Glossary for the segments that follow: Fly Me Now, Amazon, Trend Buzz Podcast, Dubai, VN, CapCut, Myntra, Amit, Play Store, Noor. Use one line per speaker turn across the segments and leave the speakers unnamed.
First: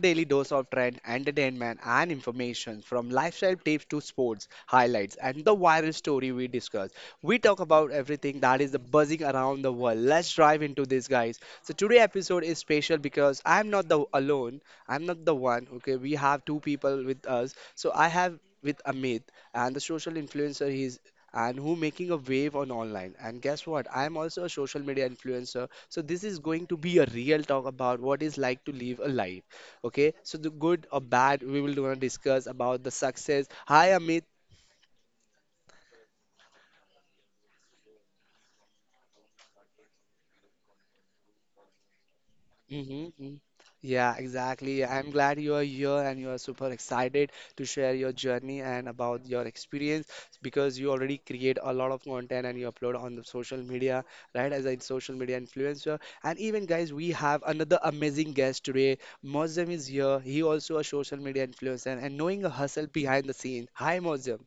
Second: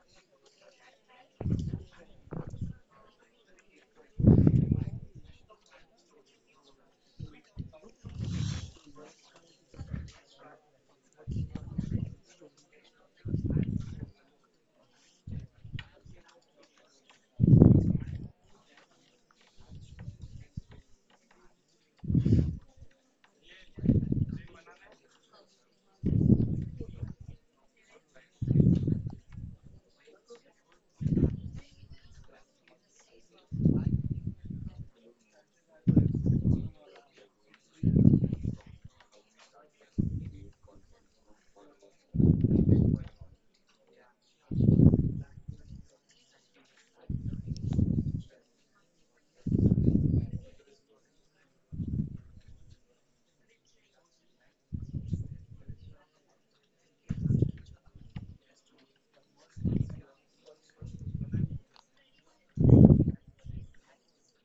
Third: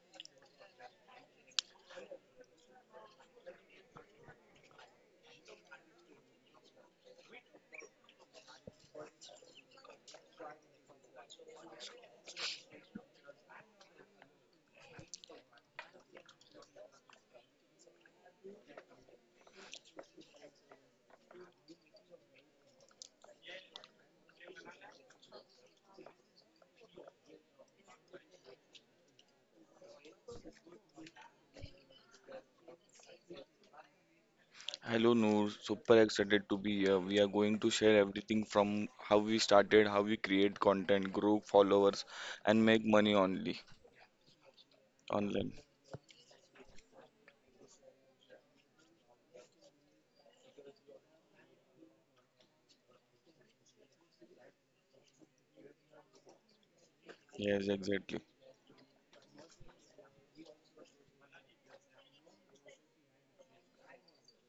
daily dose of trend, entertainment, and information from lifestyle tips to sports highlights and the viral story we discuss. We talk about everything that is the buzzing around the world. Let's dive into this, guys. So today episode is special because I'm not the alone. I'm not the one. Okay, we have two people with us. So I have with Amit and the social influencer he's and who making a wave on online and guess what, I'm also a social media influencer, so this is going to be a real talk about what is like to live a life. Okay, so the good or bad we will gonna discuss about the success. Hi Amit.
Hello Noor, super excited to be here. We are going to share everything from how we started, how we create content, grow followers, and make money
Mm-hmm.
only
Yeah, exactly. I'm glad
online.
you are here and you are super excited to share your journey and about your experience because you already create a lot of content and you upload on the social media, right? As a social media influencer. And even guys, we have
Yes,
another
exactly.
amazing guest today. Mozam is here. He also a social media influencer and knowing a hustle behind the scene. Hi, Mozam.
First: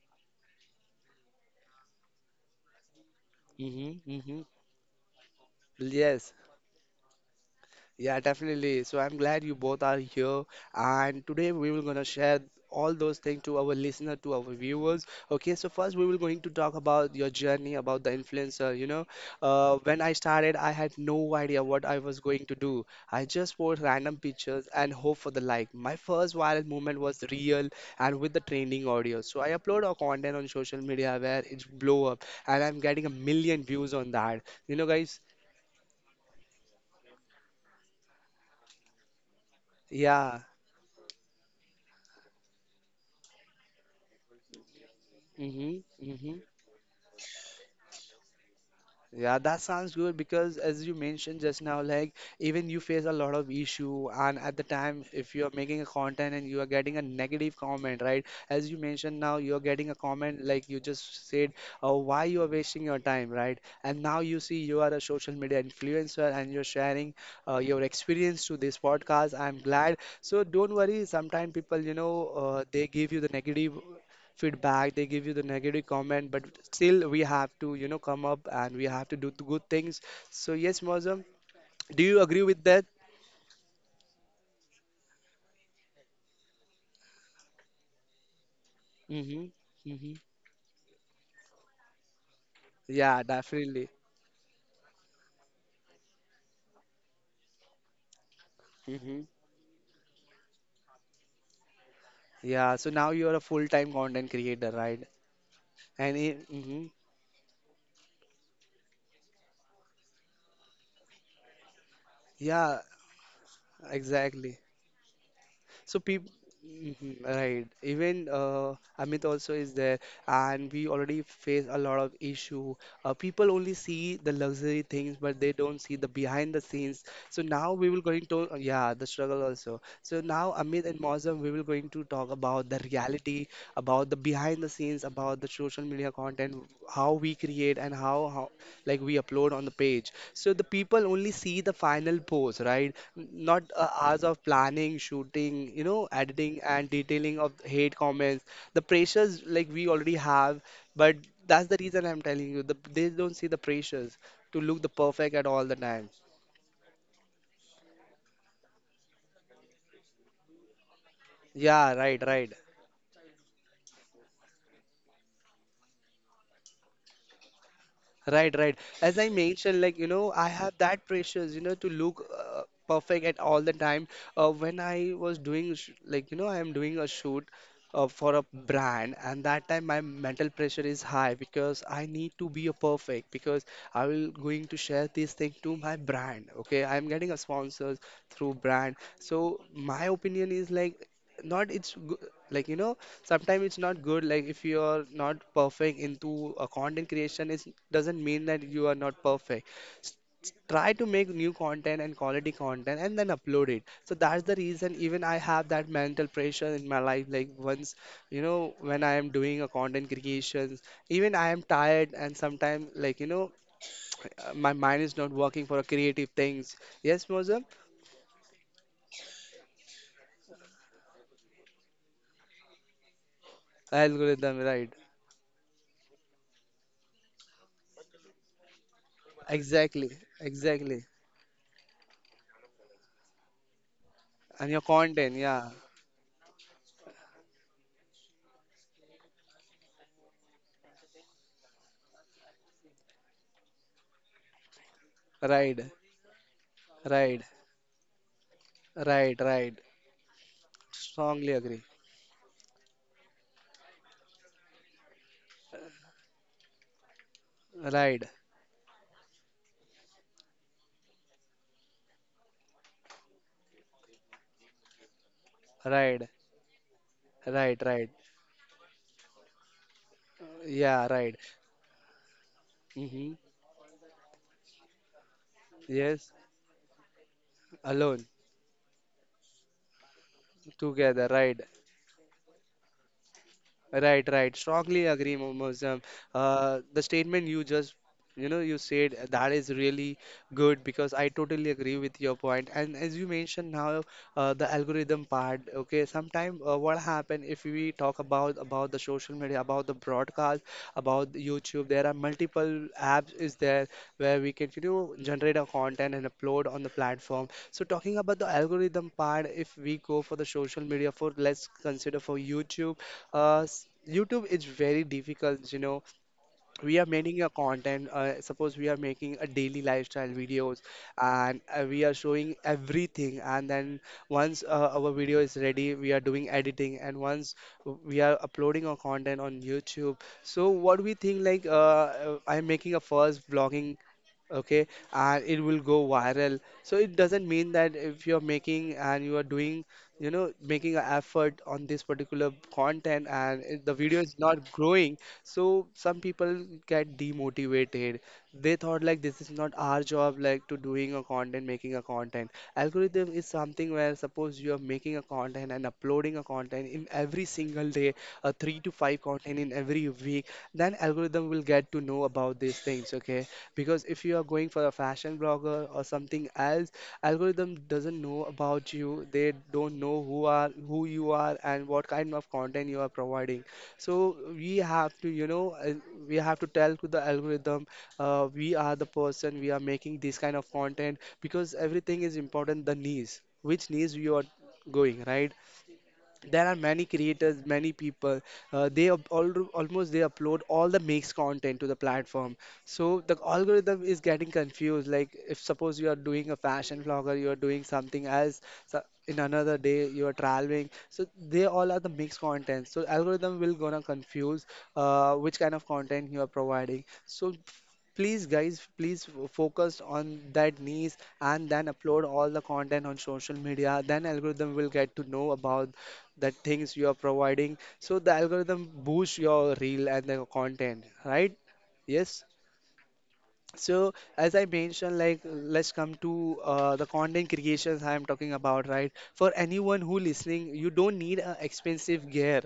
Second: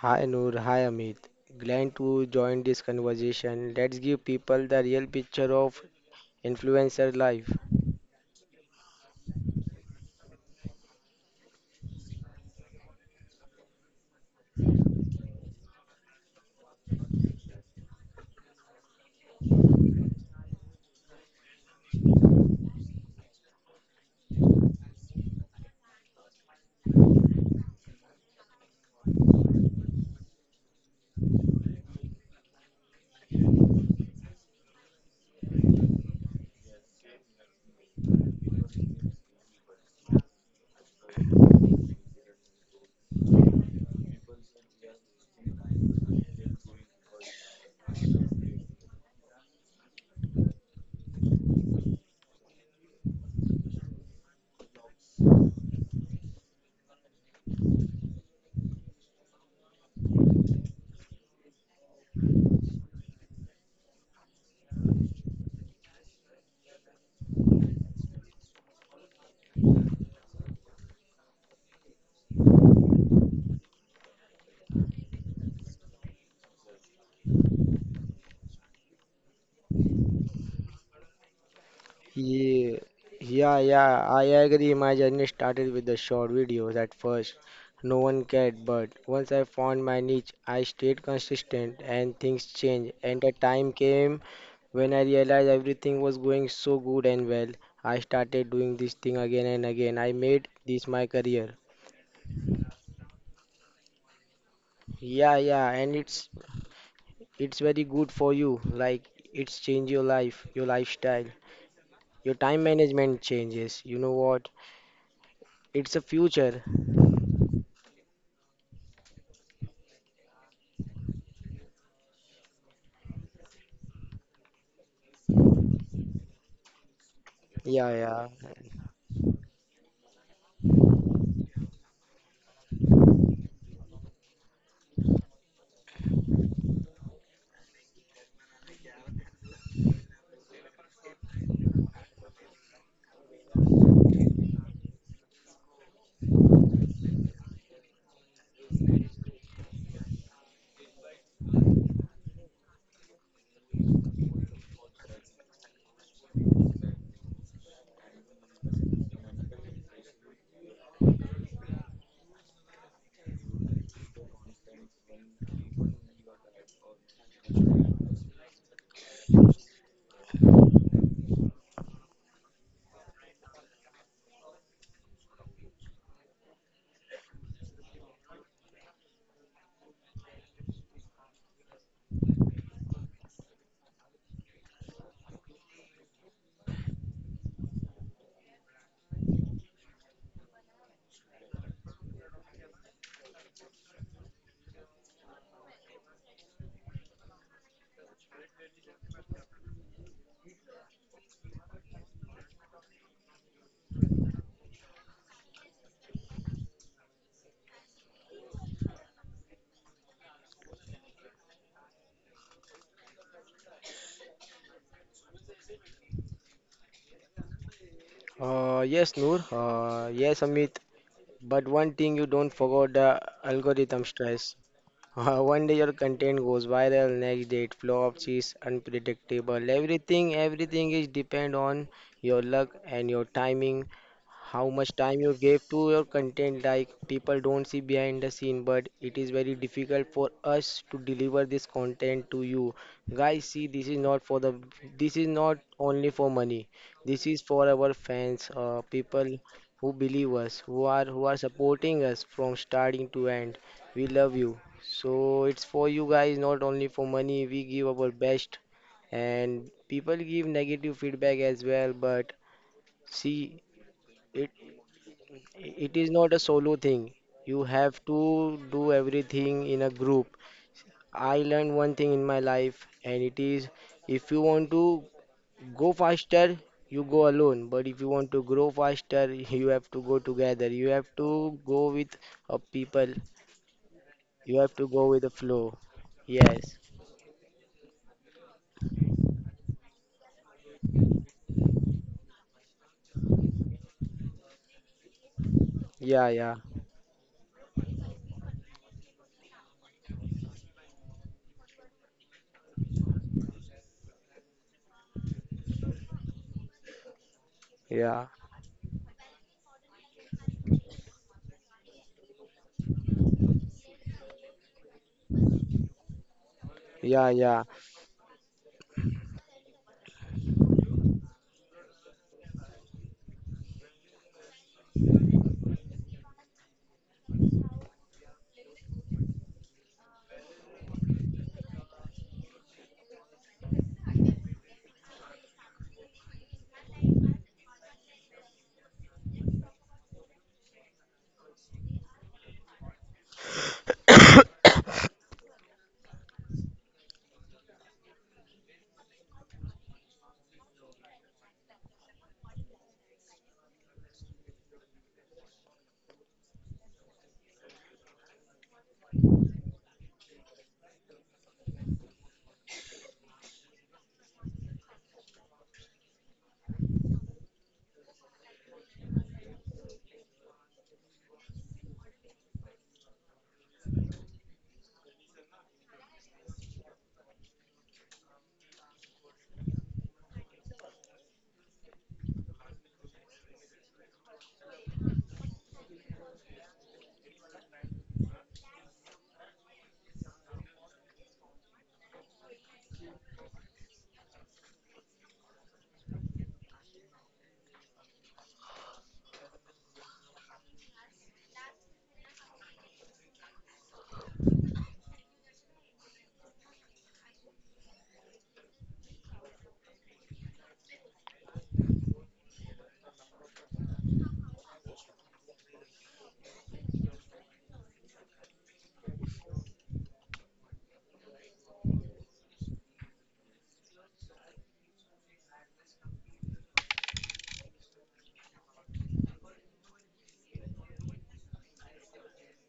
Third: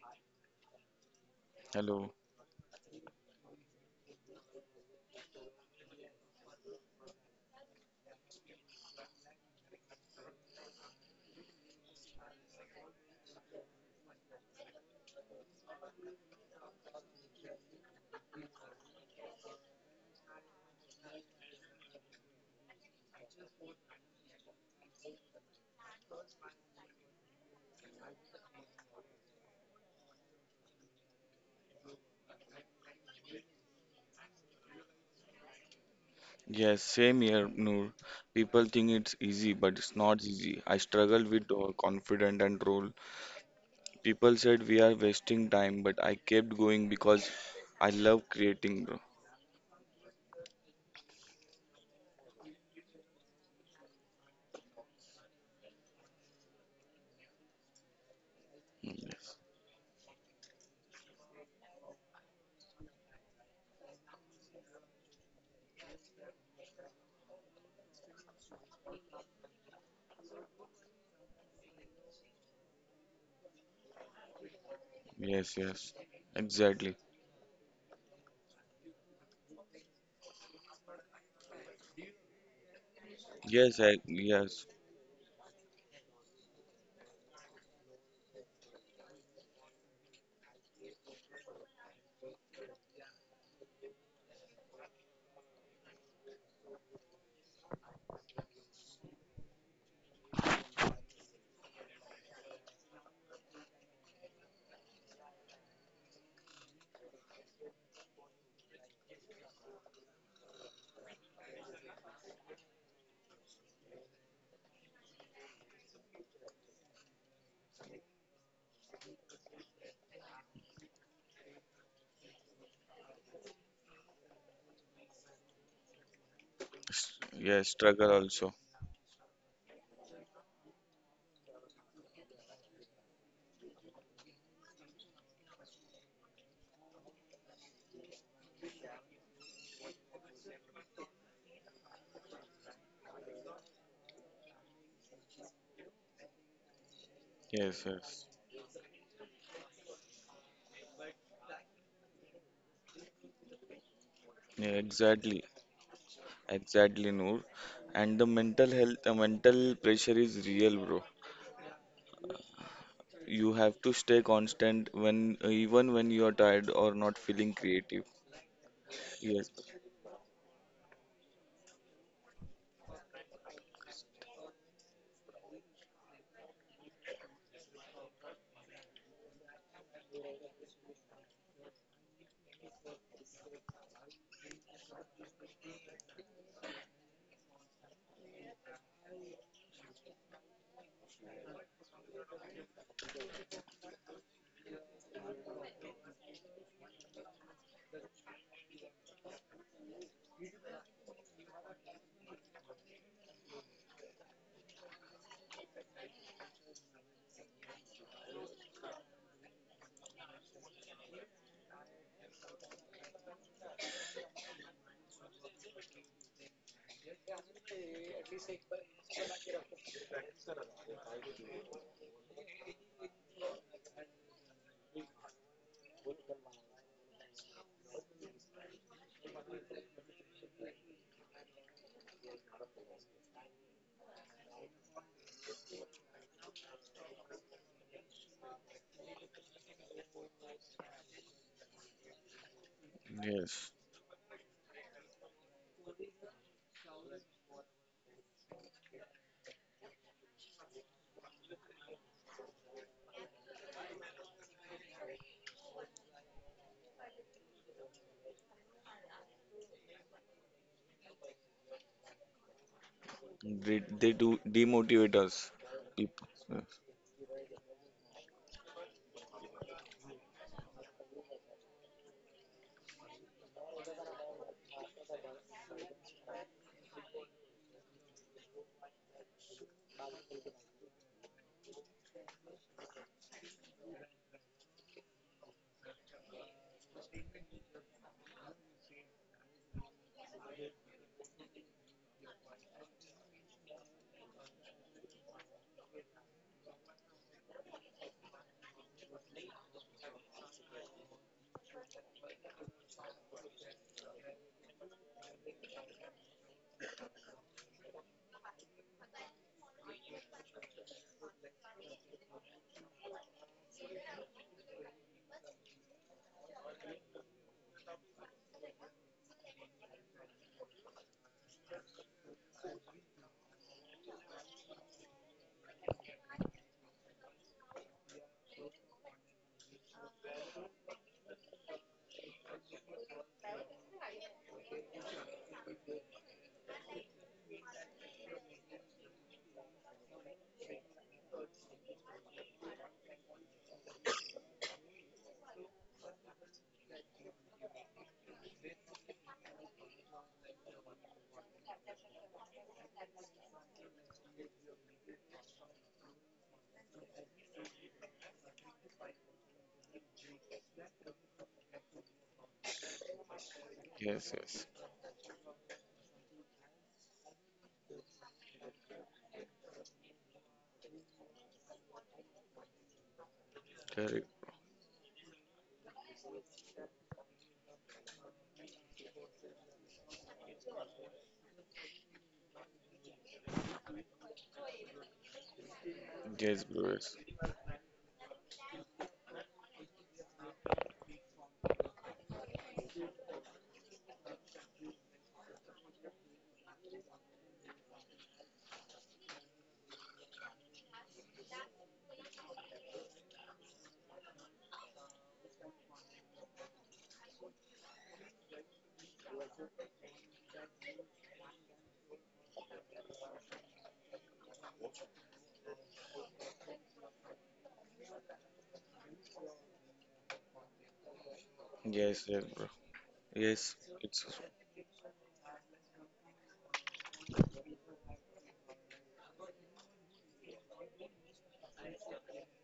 Hi Noor, hi Amit. Glad
Hello.
to join this conversation. Let's
Mm-hmm.
give
Mm-hmm.
people the real picture of
Yes.
influencer life.
Yeah, definitely. So I'm glad you both are here, and today we will gonna share all those things to our listener, to our viewers. Okay, so first we will going to talk about your journey, about the influencer. When I started, I had no idea what I was going to do. I just post random pictures and hope for the like. My first viral moment was real and with the trending audio. So I upload our content on social media where it's blow up, and I'm getting a million views on that. You know, guys.
Yes, same here, Noor. People think it's easy, but it's not
Yeah.
easy. I struggled with confident and role. People said we are wasting
Mm-hmm.
time, but I
Mm-hmm.
kept going because I love creating, bro.
Yeah, that sounds good because as you mentioned just now, like even you face a lot of issue and at the time if you're making a content and you are getting a negative comment, right? As you mentioned now,
Yes,
you're getting a comment like you just said, oh, why you are wasting your time, right? And now you see you are a social media influencer and you're sharing your experience to this podcast. I'm glad. So don't worry, sometimes people, you know, they give you the negative feedback, they give you the
yes,
negative
yes.
comment, but
Exactly.
still we have to, you know, come up and we have to do the good things. So yes, Mozam, do you agree with
Yeah,
that?
yeah,
Yes,
yeah, I
yes,
agree. My journey started with the short videos at first. No one cared, but once I
Mm-hmm.
found my
Mm-hmm.
niche, I stayed consistent and things changed. And
Yeah,
the time
definitely.
came when I realized everything was going so good and well. I started doing this thing
Mm-hmm.
again and again. I made this my career.
Yeah, so now you are a full-time content creator, right?
Yeah, yeah, and
And
it's
it. Mm-hmm.
It's very good for you. Like it's change your life, your lifestyle, your time
Yeah,
management changes. You know what?
exactly.
It's
So
a
people,
future.
right? Even Amit also is there, and we already face a lot of issue. People only see the luxury things, but they don't see the behind the scenes. So now
Yes.
Yeah,
we will
Struggle
going
yeah.
to
also.
yeah the struggle also. So now Amit and Mozam, we will going to talk about the reality, about the behind the scenes, about the social media content, how we create and how like we upload on the page. So the people only see the final post, right? Not hours of planning, shooting, you know, editing and detailing of
Yes,
hate
yes.
comments. The pressures like we already have, but that's the reason I'm telling you. They don't see the pressures to
Yeah,
look the perfect at
exactly.
all the time.
Exactly, Noor. And the mental health, the mental pressure is real, bro.
Yeah, right, right.
You have to stay constant even when you are tired or not feeling creative.
Right, right. As I
Yes,
mentioned, like, you know, I have that pressures, you know, to look perfect at all the time. When I was doing, sh like, you know, I am doing a shoot for a brand, and that time my mental pressure is high because I need to be a perfect because I will going to share this thing to my brand. Okay, I am getting a sponsors through brand. So my opinion is like, not it's good, like, you know, sometimes it's not good, like if you're not perfect into a content creation, it doesn't mean that you are not perfect. S- Try to make new content and quality content and then upload it. So that's the reason even I have that mental pressure in my life, like once, you know, when I am doing a content creation, even I am tired and sometimes, like, you know, my mind is not working for creative things. Yes, Mozam.
Yes, Noor. Yes, Amit. But one thing, you don't forget the algorithm stress.
Algorithm, right?
One day your content goes viral, next day it flops, it's unpredictable.
Exactly,
Everything
exactly.
is depend on your luck and your timing, how
And your
much time you
content,
gave
yeah.
to your content. Like people don't see behind the scene, but it is very difficult for us to deliver this content to you. Guys, see,
yes.
this is not
Right.
only for money. This is
Right,
for our fans, people
right, right.
who believe us, who are
Strongly agree.
supporting us from starting to end. We love you. So it's for you guys, not only for money. We give our
Right,
best, and people give negative feedback as well. But see,
They do
it
demotivate us.
it is
right,
not a
People.
solo thing. You
right,
have
right.
to do everything in a group.
Yeah,
I
right.
learned one thing in my life, and
Mm-hmm.
it is, if you want to go
Yes,
faster, you go alone. But if you
alone,
want to grow faster, you have to go together. You have
together,
to
right.
go with people.
Right, right.
You have to go
Strongly
with the
agree,
flow.
Mozam.
Yes.
The statement you just, you know, you said that is really good because I totally agree with your point. And as you mentioned now, the algorithm part. Okay,
Yeah, yeah,
sometime what happen if we talk about the social media, about the broadcast, about the YouTube? There are multiple apps is there where we can, you know, generate our content and upload on the platform. So talking
yeah,
about the algorithm part, if we go for the social media, for let's consider for YouTube, YouTube is very difficult, you know. We are
yeah,
making a
yeah,
content. Suppose we are making a daily lifestyle videos, and we are showing everything. And then once our video is ready, we are doing editing. And once we are uploading our content on YouTube, so what we think like I'm making a first vlogging, okay, and it will go viral. So it doesn't mean that if you're making and you are doing, you know, making an effort on this particular content and the video is not growing, so some people get demotivated. They thought like this is not our job, like to doing a content, making a content. Algorithm is something where, suppose you are making a content and uploading a content in every single day, a 3 to 5 content in every week, then algorithm will get to know about these things, okay, because if
Yes,
you are going
yes.
for a fashion blogger or something else, algorithm doesn't know about you. They don't know who are who you are and what kind of content you are providing.
Correct.
So we have to, you know, we have to tell to the algorithm we are the person, we are making this kind of content, because everything is important, the niche, which niche you are going, right? There
Yes,
are
bro.
many
Yes,
creators, many people, almost they upload all the makes content to the platform. So the algorithm is getting confused, like if suppose you are doing a fashion vlogger, you are doing something else, so in another day you are traveling, so they all are the mixed content. So algorithm will gonna confuse which kind of content you are providing. So please guys, please focus on that niche and then upload all the content on social media. Then algorithm will get to know about that things you are providing. So the algorithm boosts your reel and the content, right?
yes,
Yes.
yes, bro. Yes,
So
it's
as I mentioned, like, let's come to the content creations I am talking about, right? For anyone who listening, you don't need a expensive gear.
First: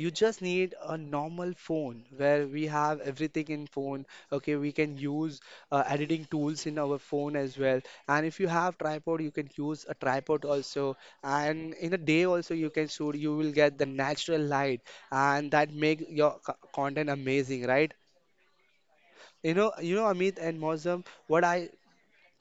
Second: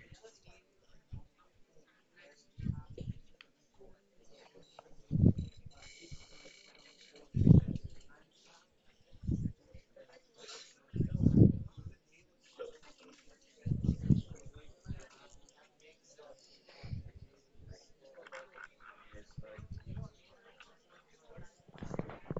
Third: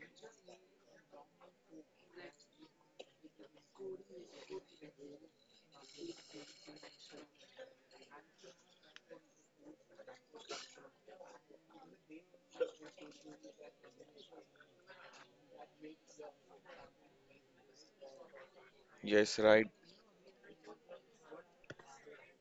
You just need a normal phone where we have everything in phone. Okay, we can use editing tools in our phone as well, and if you have tripod, you can use a tripod also. And in a day also you can shoot, you will get the natural light, and that make your content amazing, right?
yes,
You know,
right.
you know, Amit and Mosam, what I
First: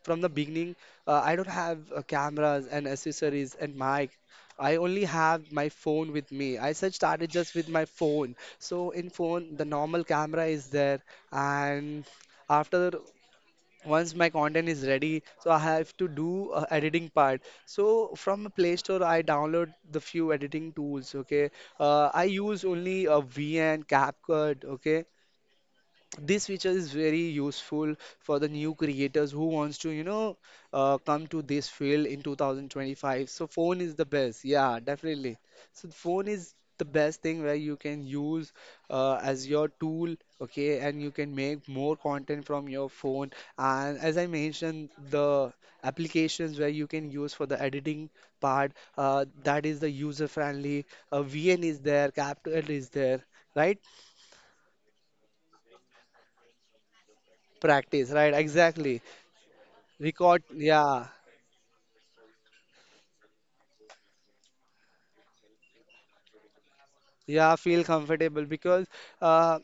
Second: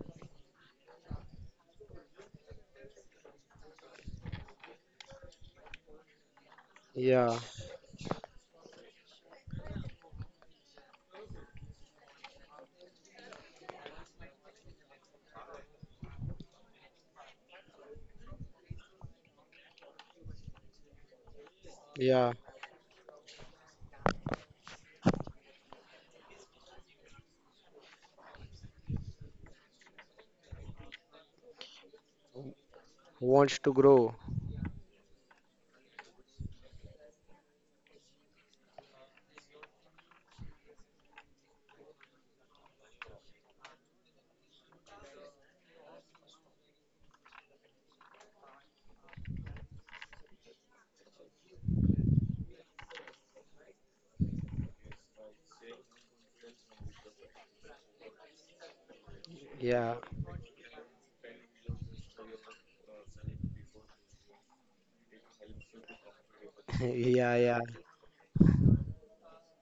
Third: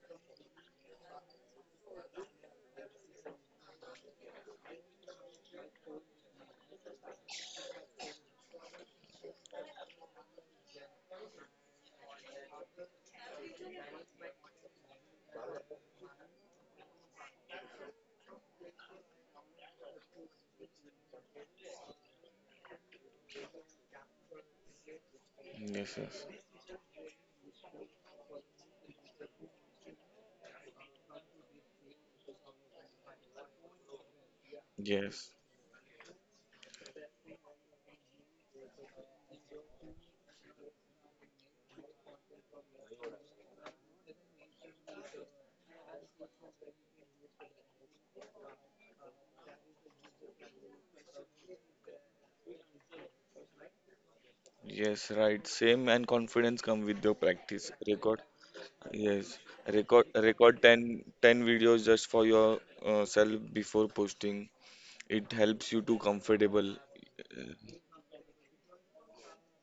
from the beginning, I don't have cameras and accessories and mic. I only have my phone with me. I just started
yeah,
just with my phone. So in phone, the normal camera is there, and after once my content is ready, so I have to do editing part. So from Play Store, I download the few editing tools. Okay, I
yeah.
use only VN, CapCut. Okay,
Yes, yes.
this feature is very useful for the new creators who wants to, you know, come to this field in 2025. So
Wants to
phone is the
grow.
best. Yeah,
Yes,
definitely. So phone is the best thing where you can use as your tool. Okay, and you can make more content from your phone. And as I mentioned, the applications where you can use for the editing part, that is the user friendly. VN is there, CapCut is there, right?
yes, right. Same, and confidence come with your practice.
Practice,
Record
right, exactly.
Yes,
Yeah,
record
Record,
record ten
yeah,
ten videos just for your self before posting. It helps you to comfortable.
yeah,
Uh,
yeah,
yeah,
feel comfortable because uh,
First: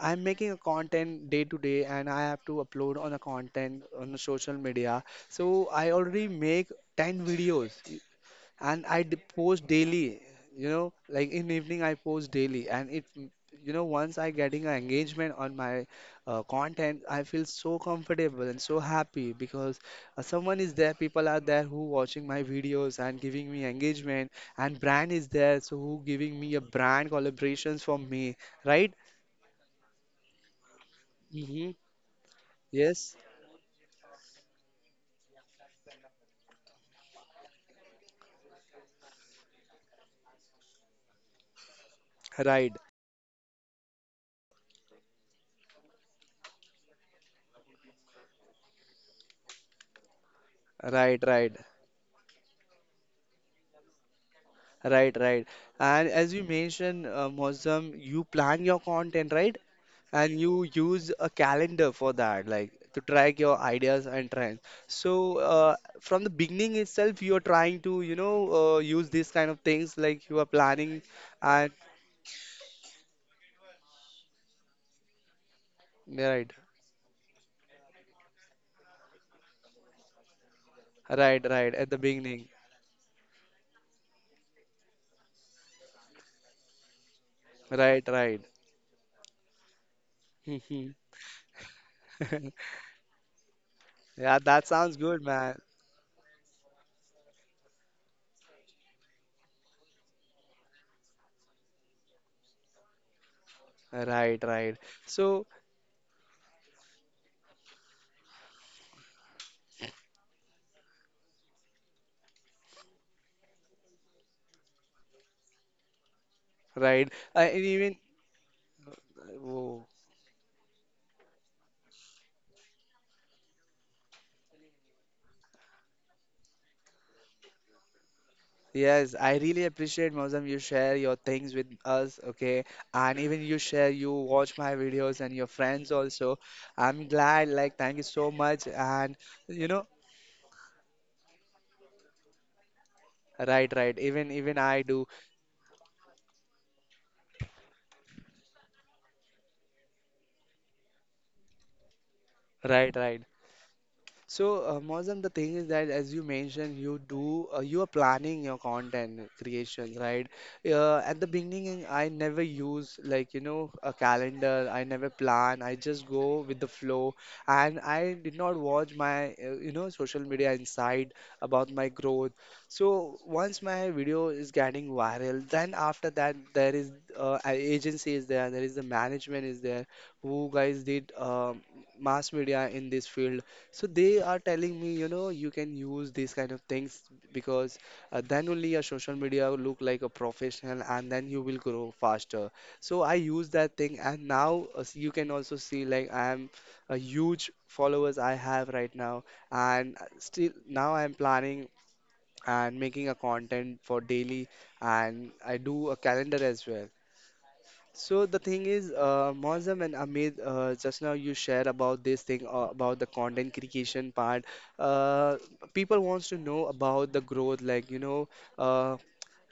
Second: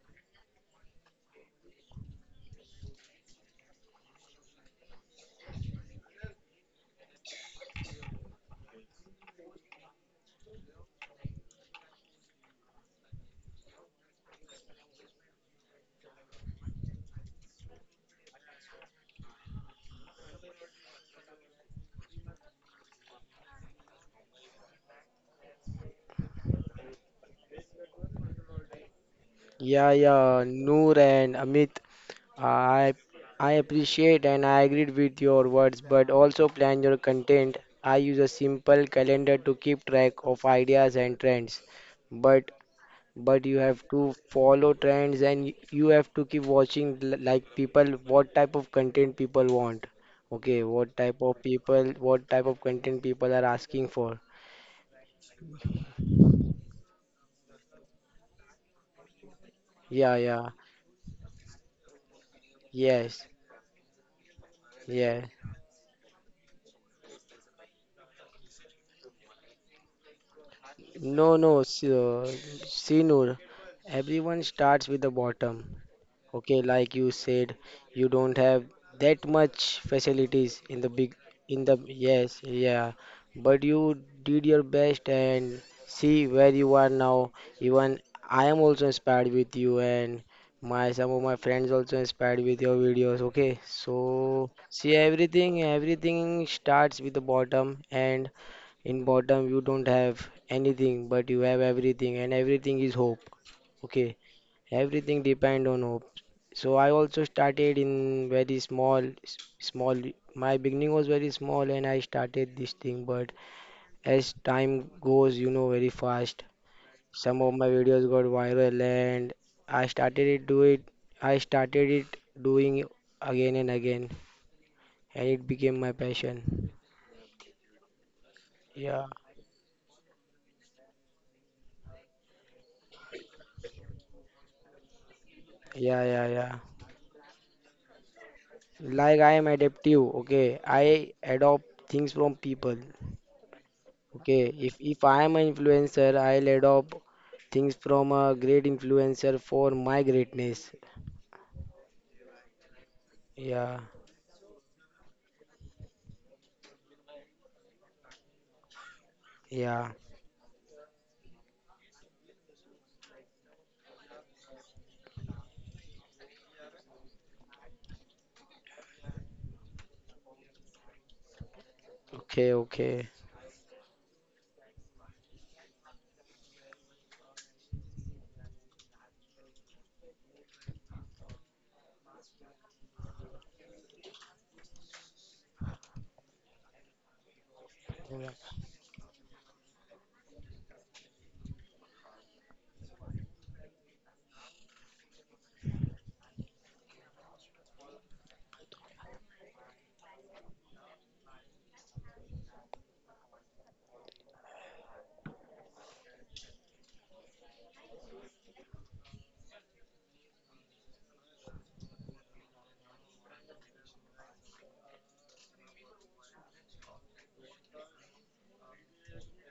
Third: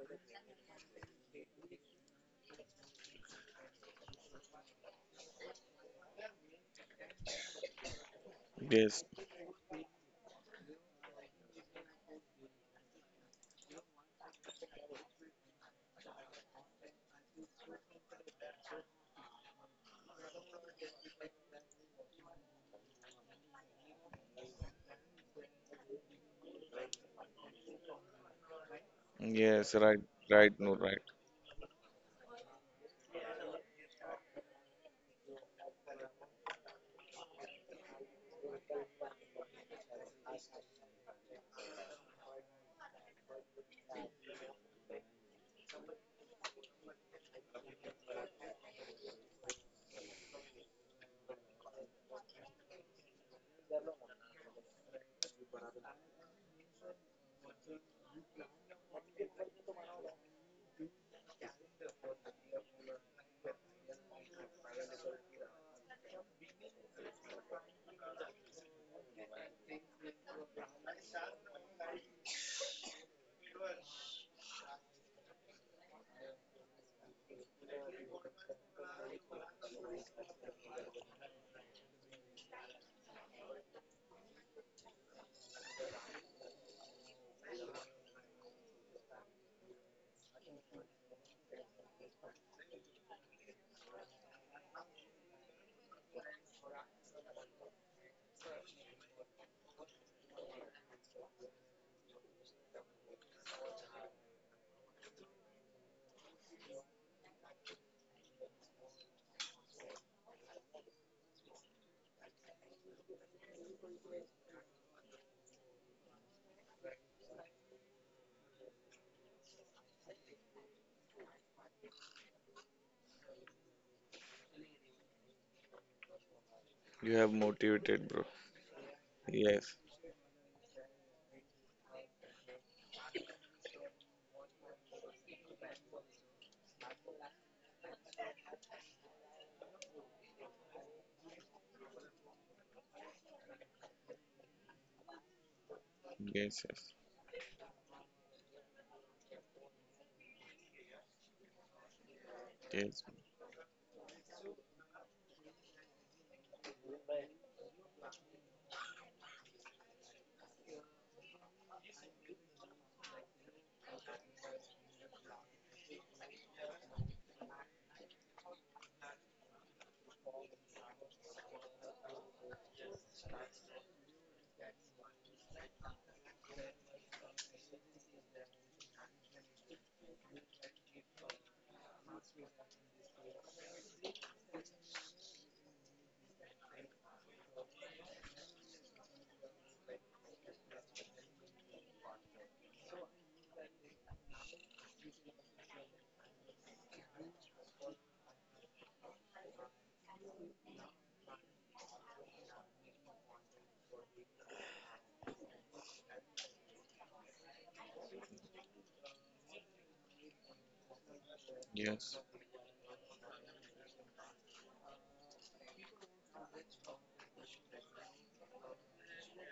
I'm making a content day to day and I have to upload on a content on the social media. So I already make 10 videos and
Yes,
post daily. You know, like in evening I post daily, and once I getting an engagement on my content, I feel so comfortable and so happy because someone is there, people are there who watching my videos and giving me engagement, and brand is there, so who giving me a brand collaborations for me, right?
yes,
yeah,
right,
yeah.
right, no,
Noor
right.
and
Mm-hmm.
Amit, I
Yes,
I appreciate and I agreed with your words, but also plan your content. I use a simple calendar to keep track of ideas and trends, but
right,
you have to follow trends, and you have to keep watching, like, people, what type of content people want. Okay,
right, right.
what type of content people are asking for.
Right, right. And as you mentioned, Mozam, you plan your content, right?
Yeah,
And
yeah,
you use a calendar for that, like to
yes,
track your ideas and trends.
yeah,
So, from the beginning itself, you're trying to, use these kind of things, like you are planning
no, no.
and
So, see, Noor, everyone starts with the bottom.
right,
Okay, like you said, you don't have that much facilities in the big,
right, right, at the
yes,
beginning.
yeah. But you did your best, and see where you are now. Even
Right, right.
I am also inspired with you, and my some of my friends also inspired with your videos. Okay,
Yeah,
so
that
see,
sounds good, man.
everything starts with the bottom, and in bottom you don't have anything, but you have everything, and everything is hope. Okay.
Right, right.
Everything
So,
depend on hope. So I also started in very small, small. My beginning was very small, and I started this thing. But as time goes, you know, very fast.
right.
Some of
And
my
even,
videos got viral, and
whoa.
I started it do it. I started it doing it again and again, and it became my passion.
You have motivated, bro.
Yeah,
Yes, I really
Yes,
appreciate Mozam you share your things with us, okay? And even you share you watch my videos and your friends
yeah, yeah,
also.
yeah.
I'm glad like thank you so much and
Like, I am
you know
adaptive. Okay, I adopt things from people.
right right even
Okay,
even
if
I
if
do
I am an influencer, I'll
yes,
adopt things from a great influencer for my greatness.
right
yes, yes,
right
Yeah,
So, Mausam, the thing is that as you mentioned, you do you are planning your content
yeah.
creations, right? At the beginning, I never use like you know a calendar. I never plan. I just go with the flow, and I did not watch my you know social media inside about my growth.
Okay, okay.
So once my video is getting viral, then after that there is agency is there, there is the management is there who guys did mass media in this field so they are telling me, you know, you can use these kind of things because
Yeah.
then only your social media will look like a professional and then you will grow faster. So I use that thing and now you can also see like I am a huge followers I have right now and still now I am planning and making a content for daily and I do a calendar as well. So the thing is, Mozam and Amit, just now you shared about
yes.
this thing about the content creation part. Uh, People wants to know about the growth, like you know, uh,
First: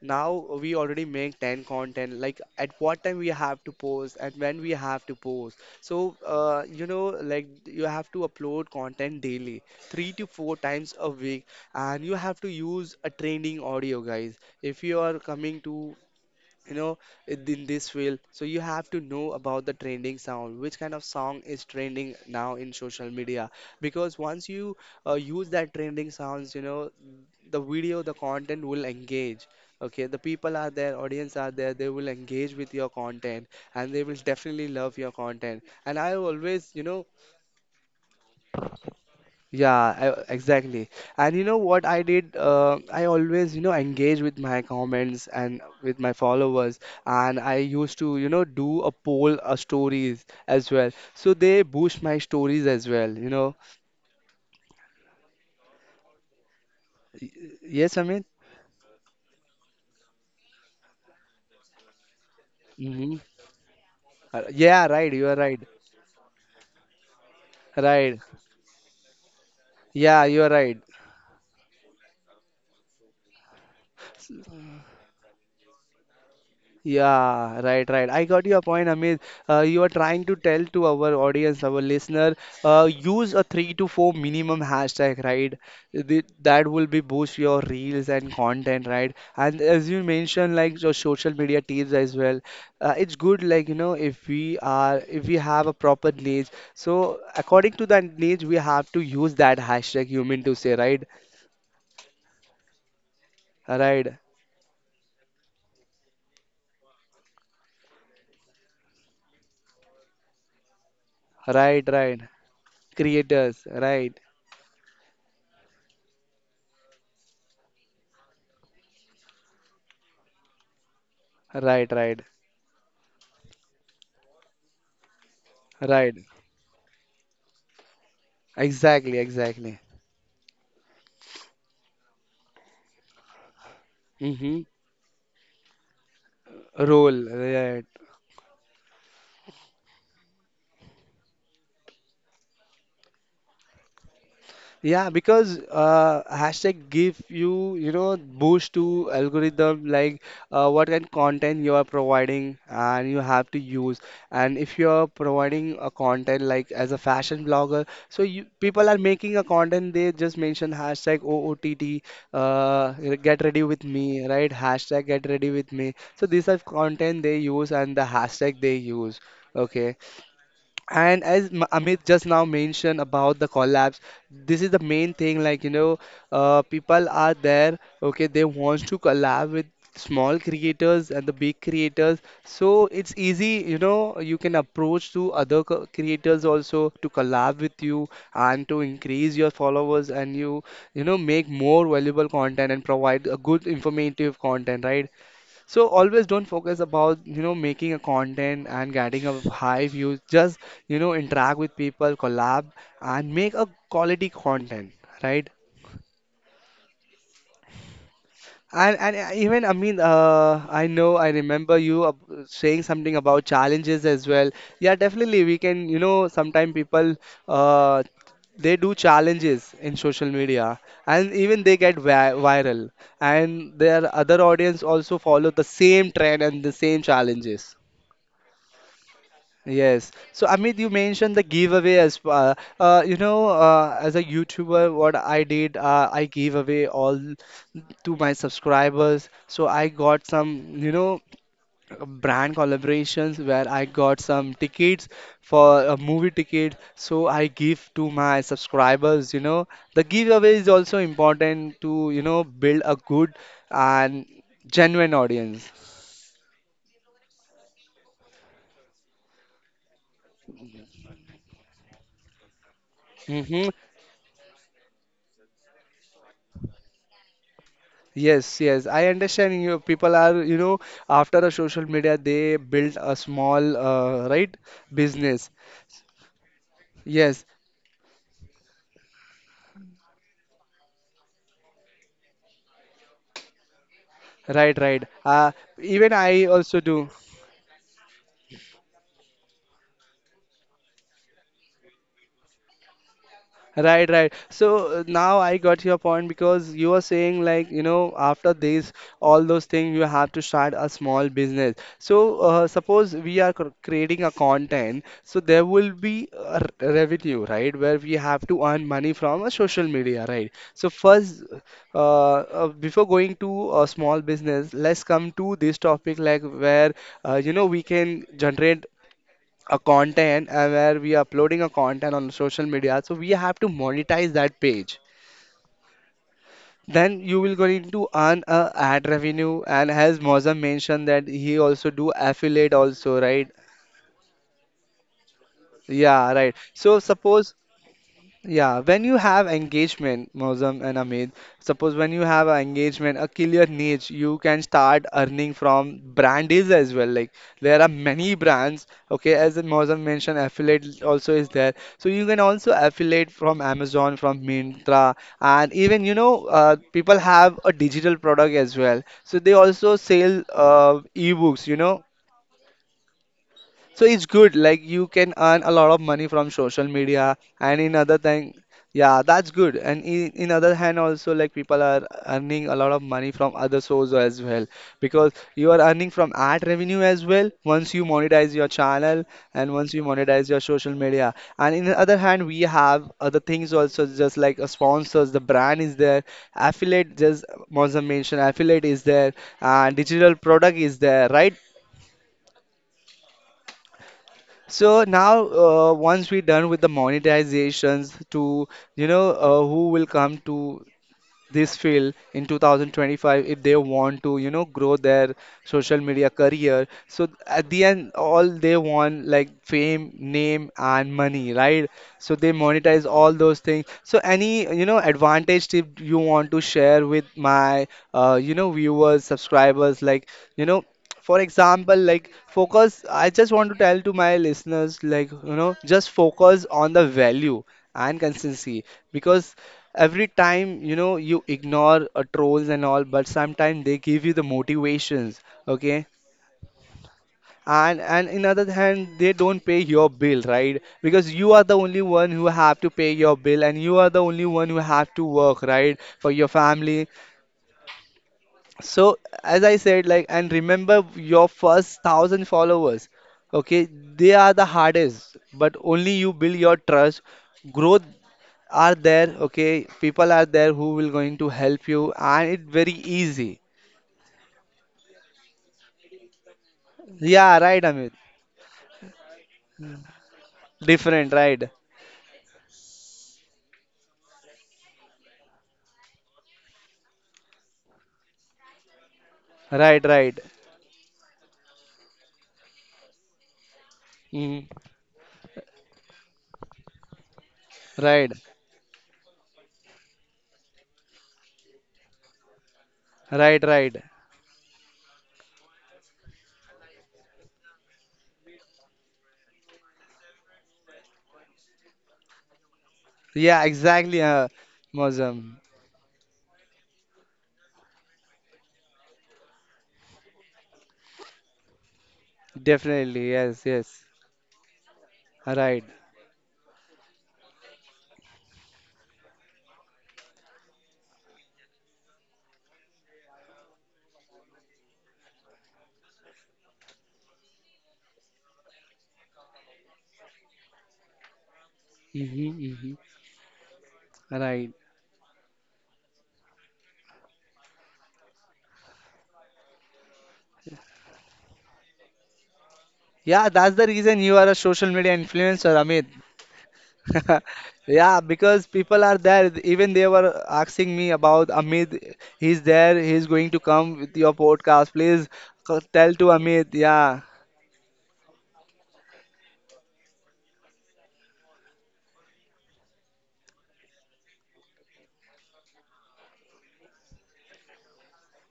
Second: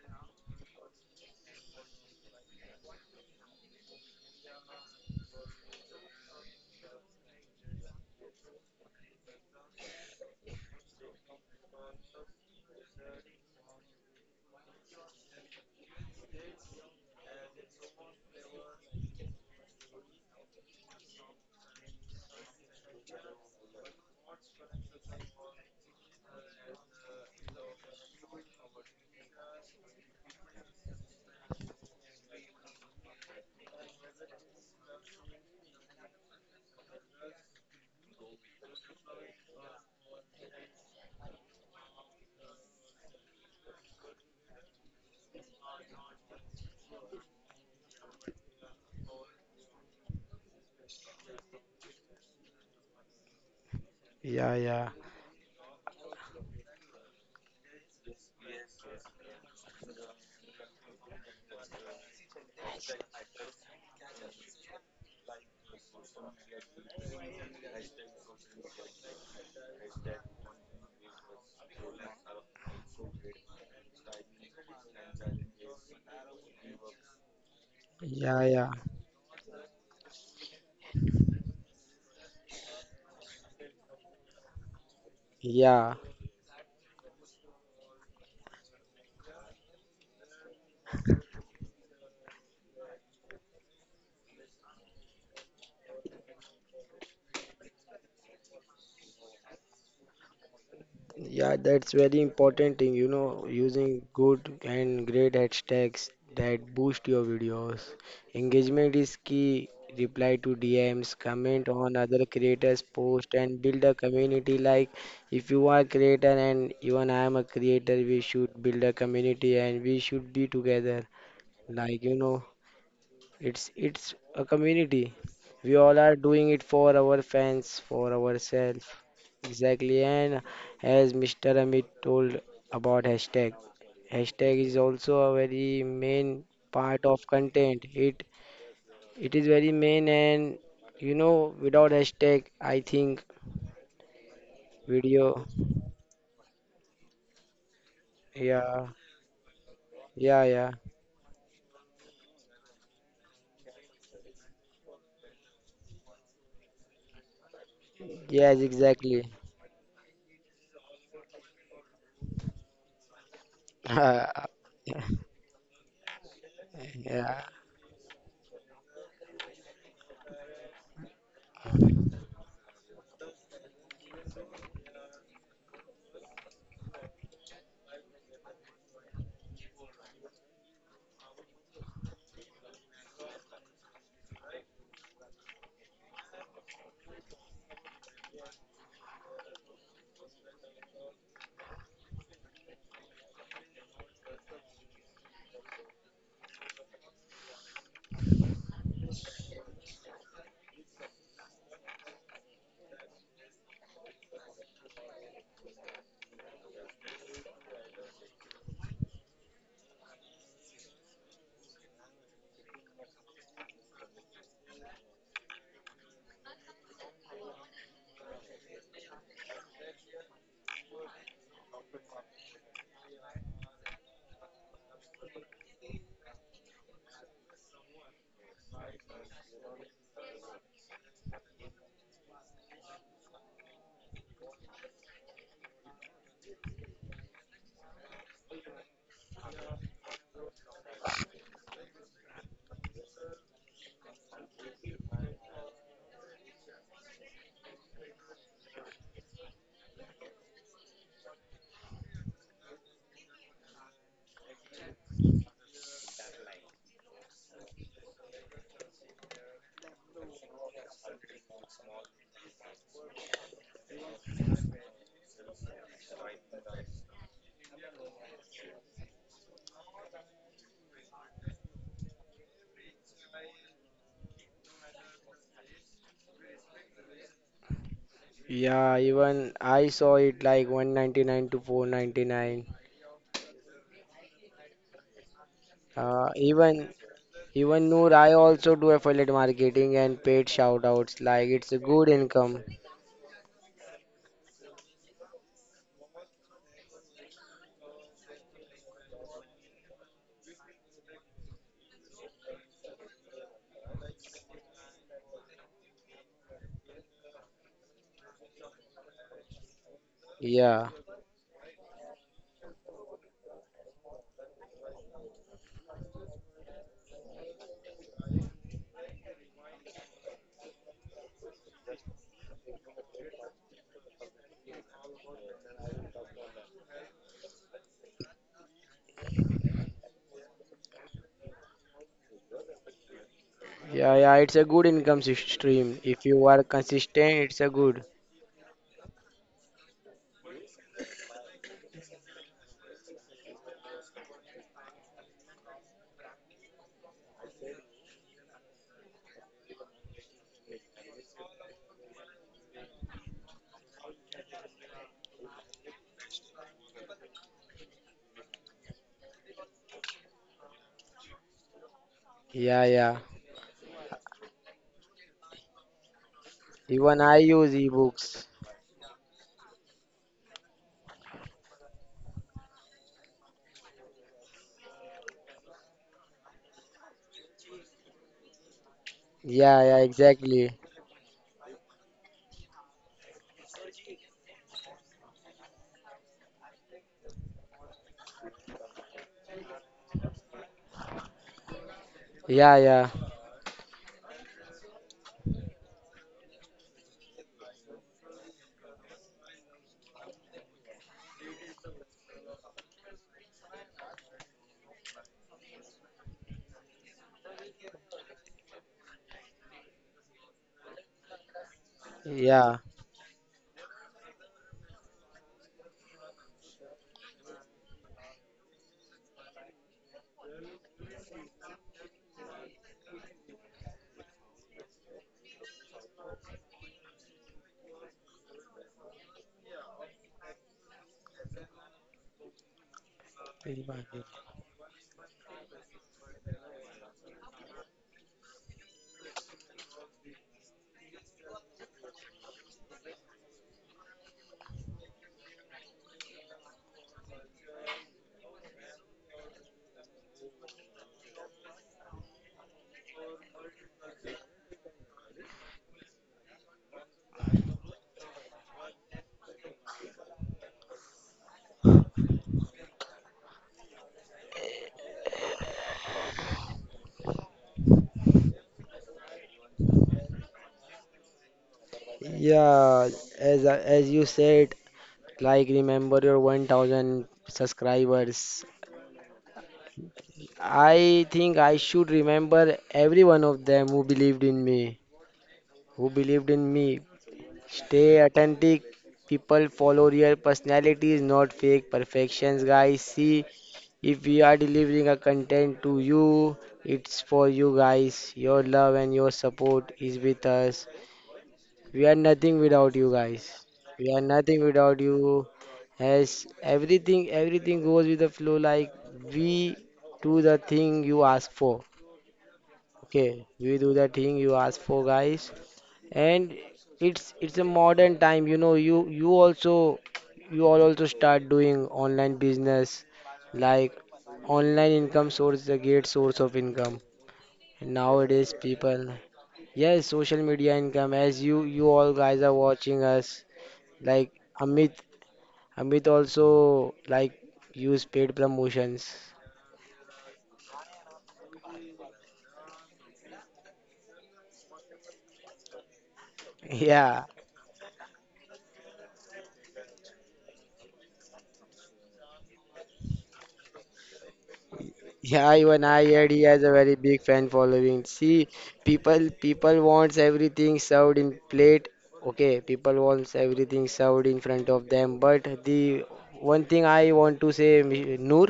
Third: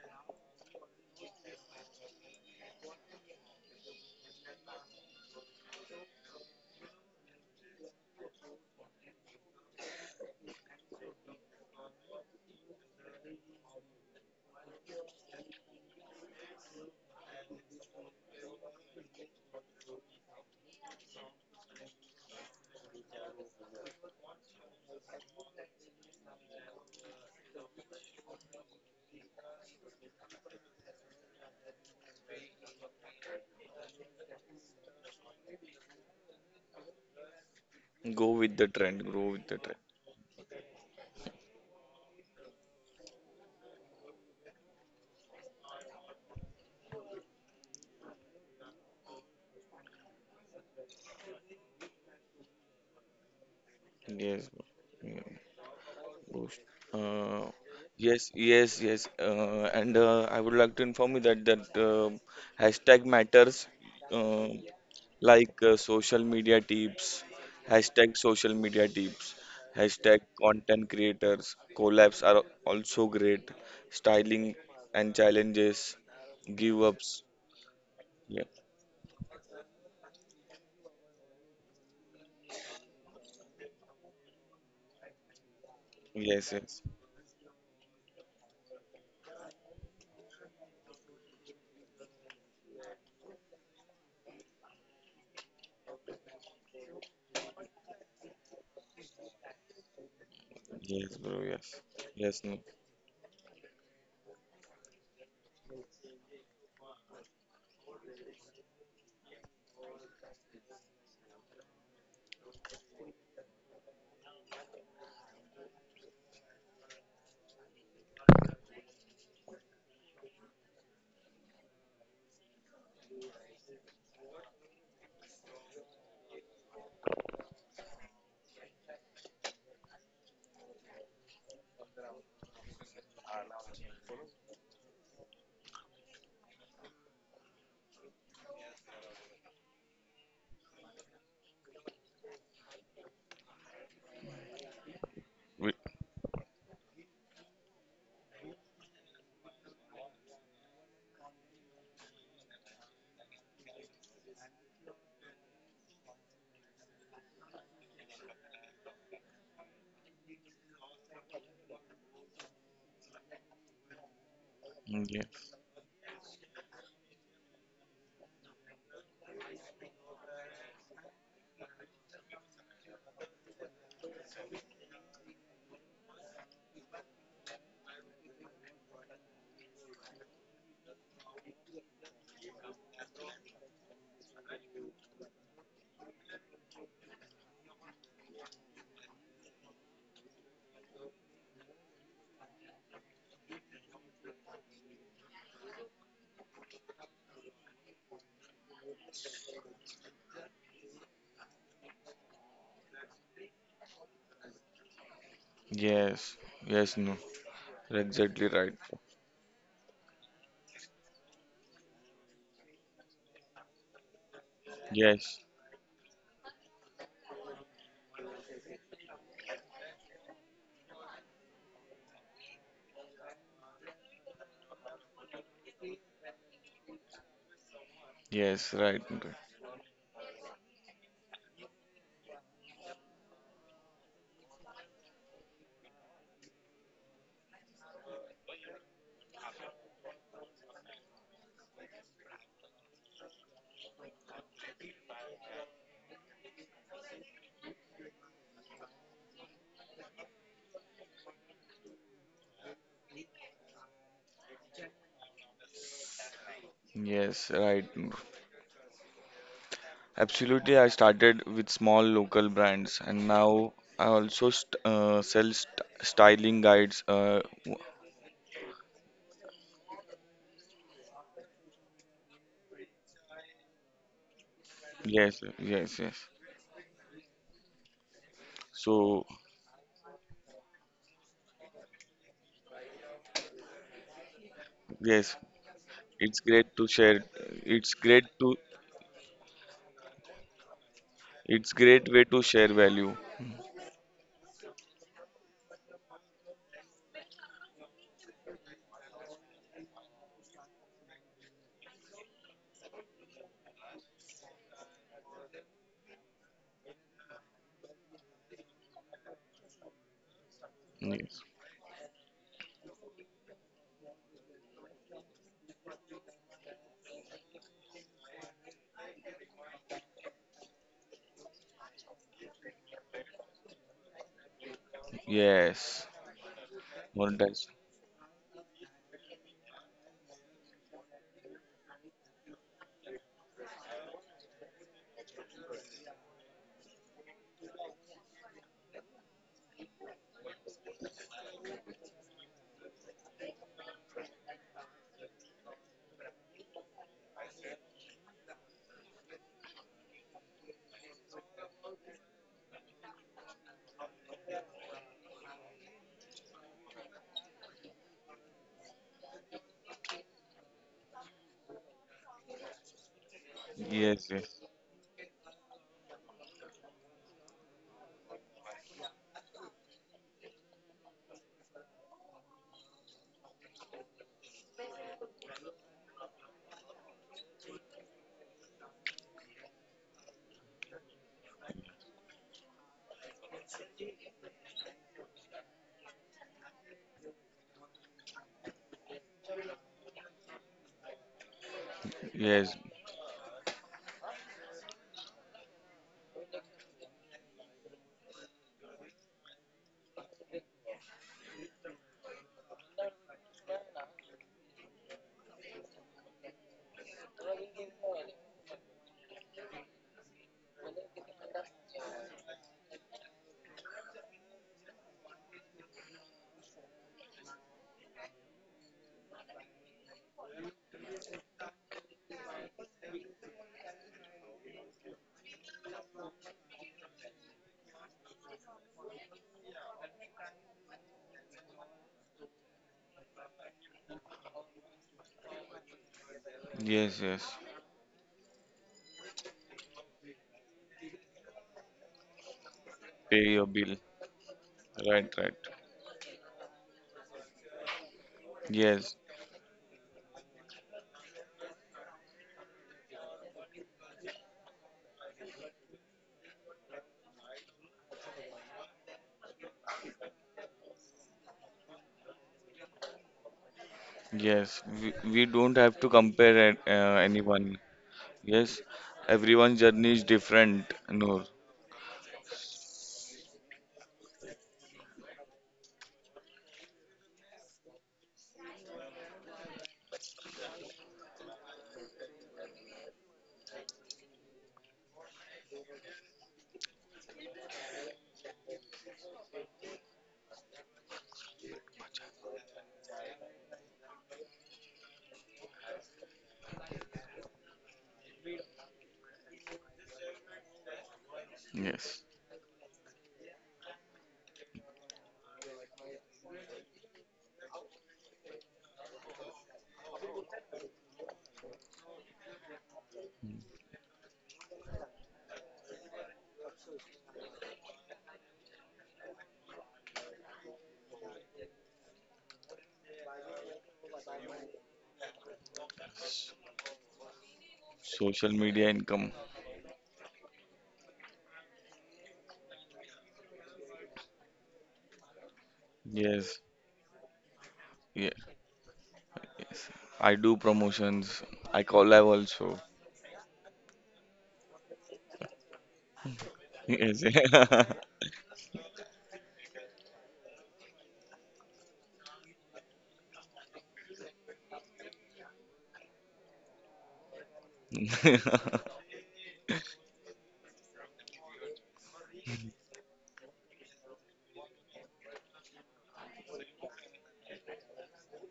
now we already make 10 content. Like at what time we have to post and when we have to post. So, you know, like you have to upload content daily, three to four times a week, and you have to use a trending audio, guys. If you are coming to you know in this field so you have to know about the trending sound which kind of song is trending now in social media because once you use that trending sounds you know the video the content will engage, okay, the people are there audience are there they will engage with your content and they will definitely love your content and I always you know
Go with the trend. Go with the trend.
yeah, I, exactly. And you know what I did? I always, you know, engage with my comments and with my followers, and I used to, you know, do a poll, stories as well. So they boost my stories as well, you know.
Yes,
Yeah,
bro.
yeah.
Yeah, boost.
Y-
Uh,
Yes, I
yes,
mean,
yes, yes. And I would like to inform you that that hashtag
mm-hmm.
matters. Uh,
Yeah, right. You are right.
like social media tips, hashtag
Right.
social media tips, hashtag
Yeah, you are right.
content creators, collabs are also great, styling and challenges, give ups.
Yeah, right, right. I
Yeah,
Yeah.
got your
yeah.
point, Amit. You are trying to tell to our audience, our listener, use a three to four minimum hashtag, right?
Yeah.
The,
Yes,
that
yes,
will be boost your reels and content, right? And as you mentioned, like your social media tips as well. It's good, like you know, if we are if we have a proper niche. So according to that niche, we have to use that hashtag. You mean to say, right?
yes, bro,
Yeah,
yes,
that's very
yes, no,
important thing, you know, using
Right,
good and great hashtags that boost your videos. Engagement is key. Reply to DMs, comment
right,
on
right.
other creators' post, and
Creators,
build a
right,
community. Like, if you are a creator, and even I am a creator, we should build a community and we should be together.
right,
Like, you
right,
know, it's a community. We all
right.
are doing it for our fans, for ourselves.
Exactly, exactly.
Exactly. And as Mr. Amit told about hashtag,
Mm-hmm.
hashtag is also a very main part of
Role, right.
content. It is very main, and you know, without hashtag I think
Yeah,
video.
because
we,
hashtag give you, you know, boost
Yeah,
to algorithm like
yeah, yeah,
what kind of content you are providing and you have to use. And if you are providing a content like as a fashion blogger, so you
yes,
people are
exactly.
making a content, they just mention hashtag OOTT. uh, get ready with me, right? Hashtag get ready
yes,
with me. So these are content they
Yeah.
use and the hashtag they use. Okay. And as Amit just now mentioned about the collabs, this is the main thing. Like, you know, people are there, okay, they want to collab with small creators and the big creators. So it's easy, you know, you can approach to other creators also to collab with you and to increase your followers and you know, make more valuable content and provide a good informative content, right? So always don't focus about, you know, making a content and getting a high views. Just, you know, interact with people, collab, and make a quality content, right?
yes, yes, no, you're exactly right.
And even I mean, I know I remember you saying something about challenges as well. Yeah,
Yes,
definitely we can, you know, sometimes people uh, they do challenges in social media and even they get viral and their other audience also follow the same trend and the same challenges.
yes, right, right.
Yes. So Amit, you mentioned the giveaway as well. You know, as a YouTuber, what I did, I gave away all to my subscribers. So I got some, you know, brand collaborations where I got some tickets for a movie ticket. So I give to my subscribers. You know, the giveaway is also important to, you know, build a good and genuine audience.
Yes, right. Absolutely, I started with small local brands, and
Hmm.
now I also st sell st styling guides.
Yes, yes, I understand you. People are, you know, after a social media, they build a small, right,
Yes,
business.
yes, yes.
Yes,
Yeah,
So,
even I saw it like 199 to 499.
right, right.
yes,
Even
it's
I
great
also
to
Even,
do.
share. It's
Noor,
great
I
to,
also do affiliate marketing and paid shout outs. Like, it's
it's
a
great
good
way to
income.
share value.
Right, right. So, now I got your point because you are saying like, you know, after this, all those things, you have to start a small business. So suppose we are creating a content, so there will be a revenue, right, where we have to earn money from a social media, right?
Yeah.
So
Yes,
first, before going to a small business, let's come to this topic like where you know we can generate a content where we are uploading a content on social media so we have to monetize that page
yes,
then you will
monetize.
going to earn a ad revenue and as Mozam mentioned that he also do affiliate also right
Yeah, yeah, it's a good income stream. If
yeah
you
right
are
so
consistent,
suppose.
it's a good.
Yeah, when you have engagement, Mozam and Amit, suppose when you have an engagement, a clear niche, you can start earning from brand deals as well. Like there are many brands, okay, as Mozam mentioned, affiliate also is there. So you can also affiliate from Amazon, from Myntra, and even you know, people have a digital product as well. So they also sell ebooks, you know,
Yeah, yeah.
so it's
Yes,
good.
yes,
Like you can earn a lot of money from social
Even
media
I use
and in other
ebooks.
thing, yeah, that's good. And in other hand also like people are earning a lot of money from other sources as well because you are earning from ad revenue as well once you monetize your channel and
Yeah,
once
yeah,
you monetize your
exactly.
social media. And in the other hand, we have other things also just like sponsors, the brand is there, affiliate just Monza mentioned affiliate is there, and digital product is there, right?
Yeah,
yes,
yeah.
So now, once we're done with the monetizations to, you know, who will come to this field in 2025 if they want to you know grow their social media career so at the end all they want like fame name and money right so they
Yeah.
monetize all those things so any you know advantage tip you want to share with my you know viewers subscribers like you know for example like focus I just want to tell to my listeners like you know just focus on the value and consistency because every time, you know, you ignore trolls and all, but sometimes they give you the motivations, okay?
yes, yes.
And in other hand, they don't pay your bill, right? Because you are the only one who have to pay your
Pay
bill,
your
and you
bill.
are the only one who have to
Right, right.
work, right, for your family.
Yes,
So, as I said, like, and remember your first 1,000 followers, okay? They are the hardest, but only you build your trust. Growth are there, okay? People are there who will going to help you, and it's very easy.
yes. We don't have to compare
Yeah,
anyone.
right, Amit.
Yes, everyone's journey is different,
Different,
Noor.
right?
Yeah, as you said, like, remember your 1,000 subscribers.
Right, right.
I think I should remember every one of them who believed in
Mm,
me, who believed in me. Stay
right,
authentic. People follow real personalities, not fake perfections, guys. See,
right, right.
if we are delivering a content to you, it's for you guys. Your love and your support is with us. We are
Yes.
nothing without you
Yeah,
guys. We are
exactly,
nothing without you.
Mozam.
As everything goes with the flow. Like, we do the thing you ask for.
Definitely,
Okay,
yes,
we do
yes.
the thing you ask for, guys,
Right.
and it's a modern time. You know, you all also start doing online business, like online income source, the great source of income. And
Social
nowadays,
media
people,
income.
yes, social media income. As you all guys
Mm-hmm,
are
mm-hmm.
watching us, like,
Right.
Amit, Amit also,
Yes.
like, use paid
Yes.
promotions.
Yes. I do promotions. I collab also.
Yeah, that's the reason you are a social media influencer, Amit.
Yes.
Yeah.
Yeah, because people are there. Even they were asking me about Amit. He's there. He's going to come with your podcast. Please
Yeah, even I
tell to
heard he has
Amit.
a very
Yeah.
big fan following. See, people wants everything served in plate. Okay, people wants everything served in front of them. But the one thing I want to say, Noor,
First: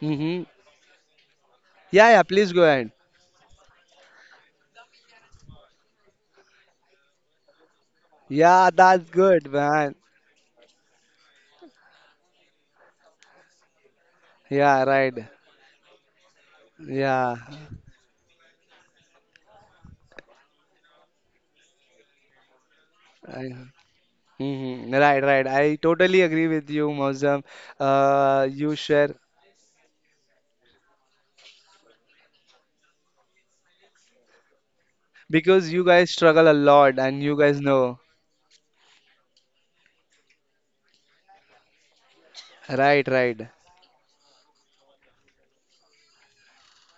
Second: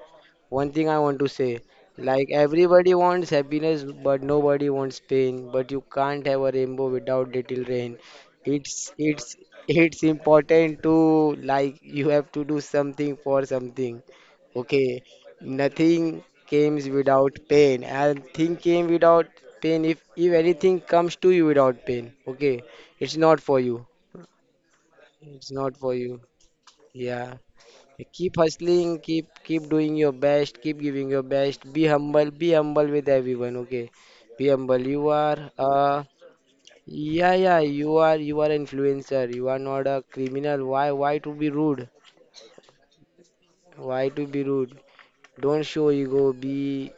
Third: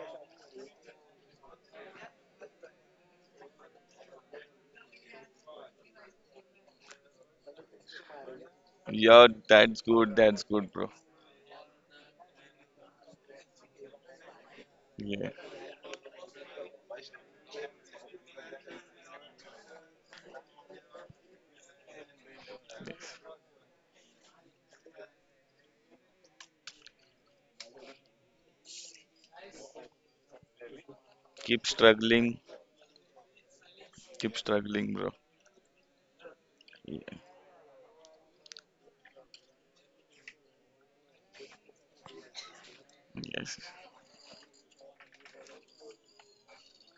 Mm-hmm.
one thing I want to say,
Yeah, yeah.
like,
Please go ahead.
everybody wants happiness, but nobody wants pain. But you can't have a rainbow without little rain.
Yeah,
It's
that's
Yeah,
it's
good,
that's
man.
it's
good. That's good,
important
bro.
to, like, you have to do something for something.
Yeah,
Okay,
right.
Yeah.
nothing comes
Yeah.
without pain, and thing came without pain. If anything comes to you without pain, okay,
Yes.
it's not for
Mm-hmm.
you.
Right, right.
It's not
I
for
totally
you.
agree with you,
Yeah.
Mozam.
Keep
You
hustling,
share
keep doing your best, keep giving your best.
Keep struggling.
Be humble with everyone, okay?
Keep
Be humble.
struggling,
You
bro.
are,
because you guys struggle a lot,
Yeah.
and
yeah,
you guys
yeah, you
know.
are you are influencer. You are not a criminal. Why to be rude?
Right, right.
Yes.
Why to be rude? Don't show ego. Be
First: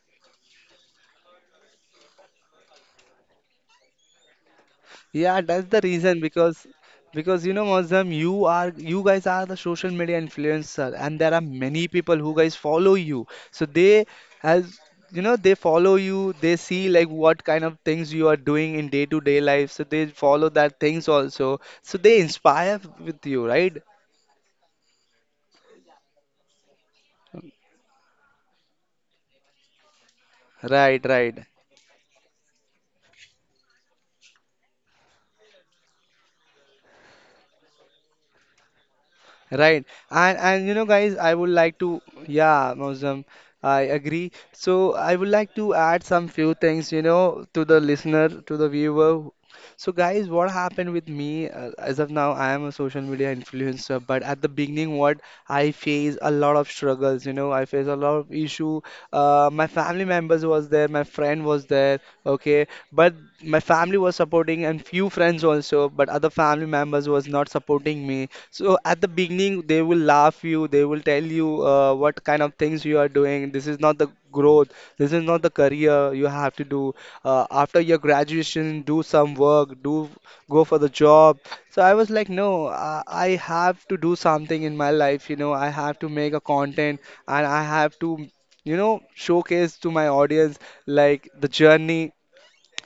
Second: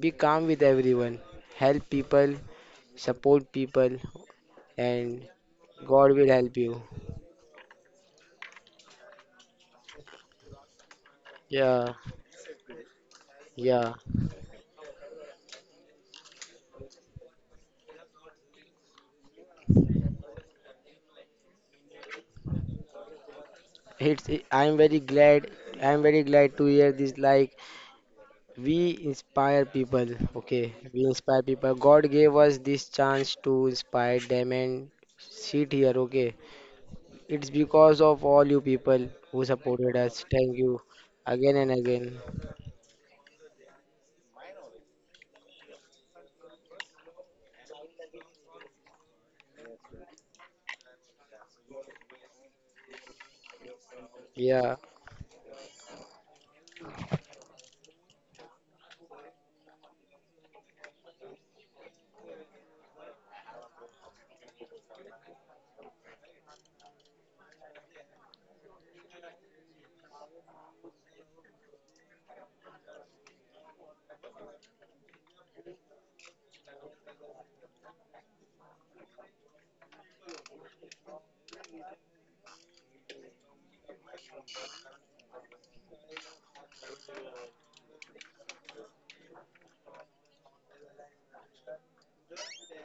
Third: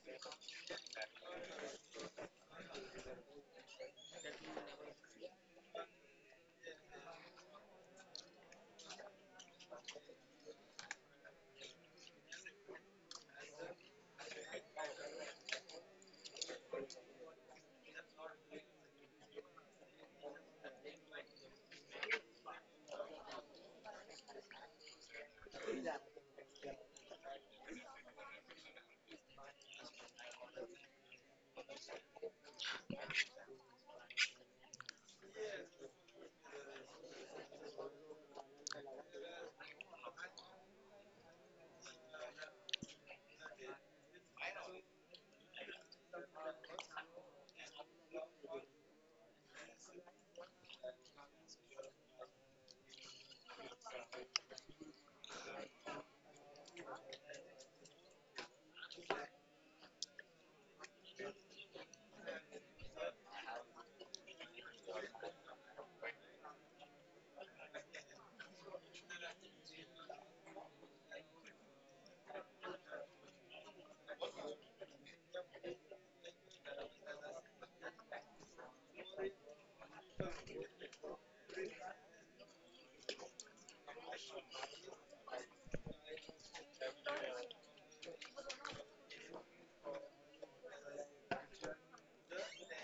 be calm with everyone. Help people, support people, and
Yeah, that's the
God
reason
will help
because
you.
because you know Muslim, you guys are the social media influencer and there are many
Yeah,
people who guys follow you. So
yeah.
they as you know they follow you, they see like what kind of things you are doing in day to day life. So they follow that things also. So they inspire with you, right?
I'm very glad. I'm very glad to hear this. Like, we inspire people, okay? We
Right,
inspire
right.
people. God gave us this chance to inspire them and sit here, okay? It's because of all you people who
Right.
supported us.
And
Thank
and you
you
know guys, I would
again and
like to
again.
yeah, Mosam, I agree. So I would like to add some few things, you know, to the listener, to the viewer. So guys, what happened with me as of now, I am a social media influencer, but at the
Yeah,
beginning what I face a lot of struggles, you know, I face a lot of issue. My family members was there, my friend was there, okay. But my family was supporting and few friends also, but other family members was not supporting me. So at the beginning, they will laugh you, they will tell you what kind of things you are doing. This is not the growth. This is not the career you have to do. After your graduation, do some work, do go for the job. So I was like, no, I have to do something in my life. You know, I have to make a content and I have to, you know, showcase to my audience like the journey,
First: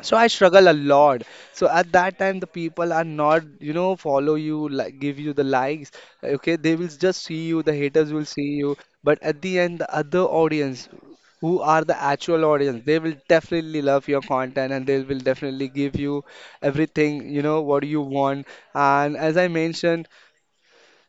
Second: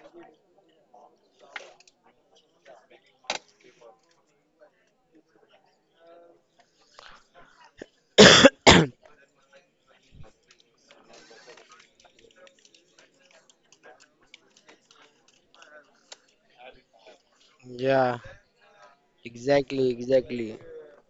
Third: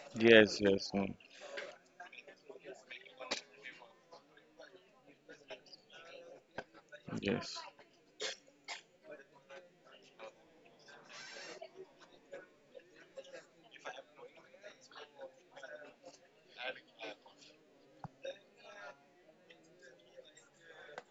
so I
Yes,
struggle a
yes, Noor.
lot. So at that time the people are not, you know, follow you like give you the likes, okay, they will just see
Yes.
you, the haters will see you. But at the end the other audience, who are the actual audience, they will definitely love your content and they will definitely give you everything, you know, what you
yeah,
want. And
exactly, exactly.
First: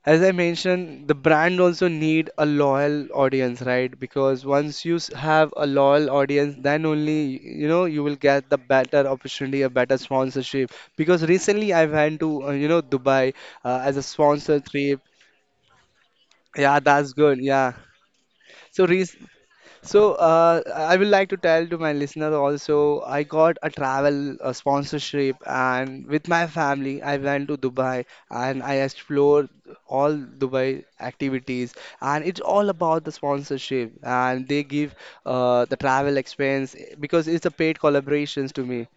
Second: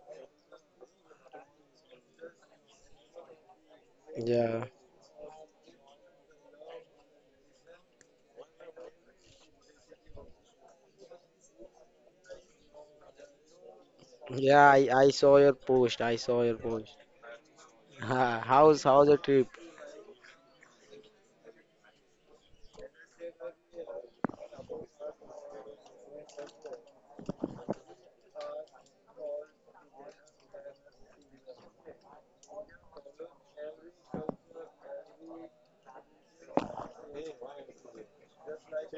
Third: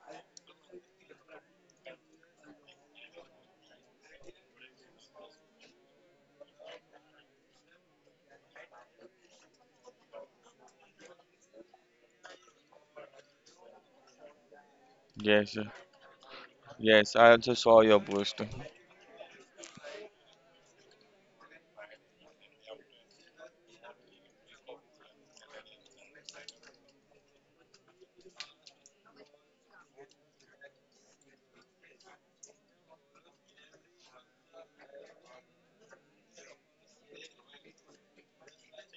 as I mentioned, the brand also need a loyal audience, right? Because
Yeah,
once you have a loyal audience, then only you know you will get the better opportunity, a better sponsorship. Because recently I went to you know Dubai as a sponsor
yeah, I,
trip.
I saw your
Yes.
post. I saw your
Yeah,
post.
that's
Yes. I
good.
also
Yeah.
saw your post.
Ha, How's,
So re
how's the trip?
so I would like to tell to my listener also, I got a travel sponsorship and with my family, I went to Dubai and I explored all Dubai activities, and it's all about the sponsorship and they give the travel expense because it's a paid collaborations to me.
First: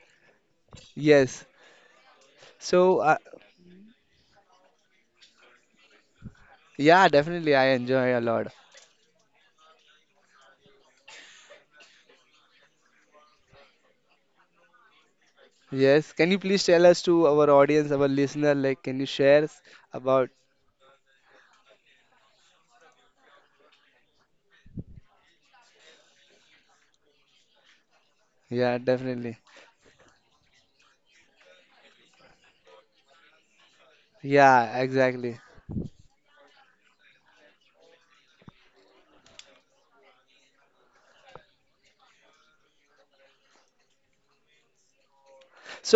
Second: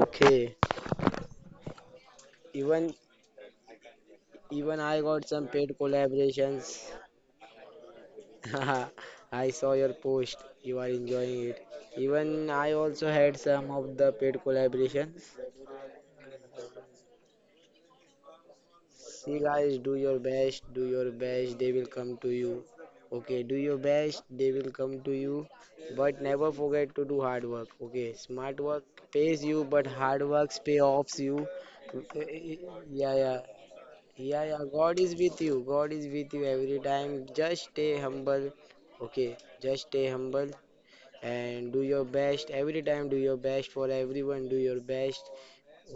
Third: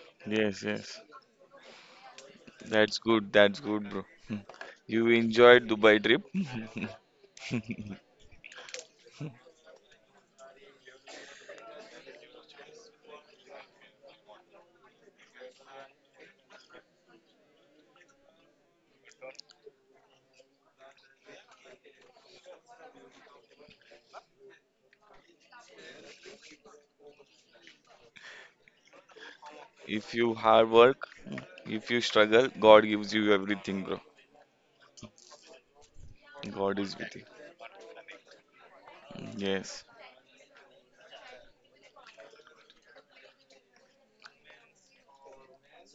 Okay.
Yes, yes.
Yes.
Even,
That's
So uh,
good. That's good, bro.
even I
You
got some
enjoyed
paid
Dubai trip.
collaborations.
yeah, definitely I enjoy a lot.
I saw your post. You are enjoying it. Even I also had some of the paid collaborations.
Yes. Can you please tell us to our audience, our listener, like can you
See,
share
guys, do your
about?
best. Do your best. They will come to you. Okay, do your best. They will come to you. But never forget to do hard work. Okay, smart
Yeah,
work
definitely.
pays you, but
If
hard
you
work
hard
pay
work,
offs you.
if you struggle, God gives
Yeah,
you
yeah.
everything, bro.
Yeah, yeah,
Yeah,
God is
exactly.
with you. God is with you every
God is with
time.
you.
Just stay humble. Okay,
Yes.
just stay humble, and do your best every time. Do your best for everyone. Do your best,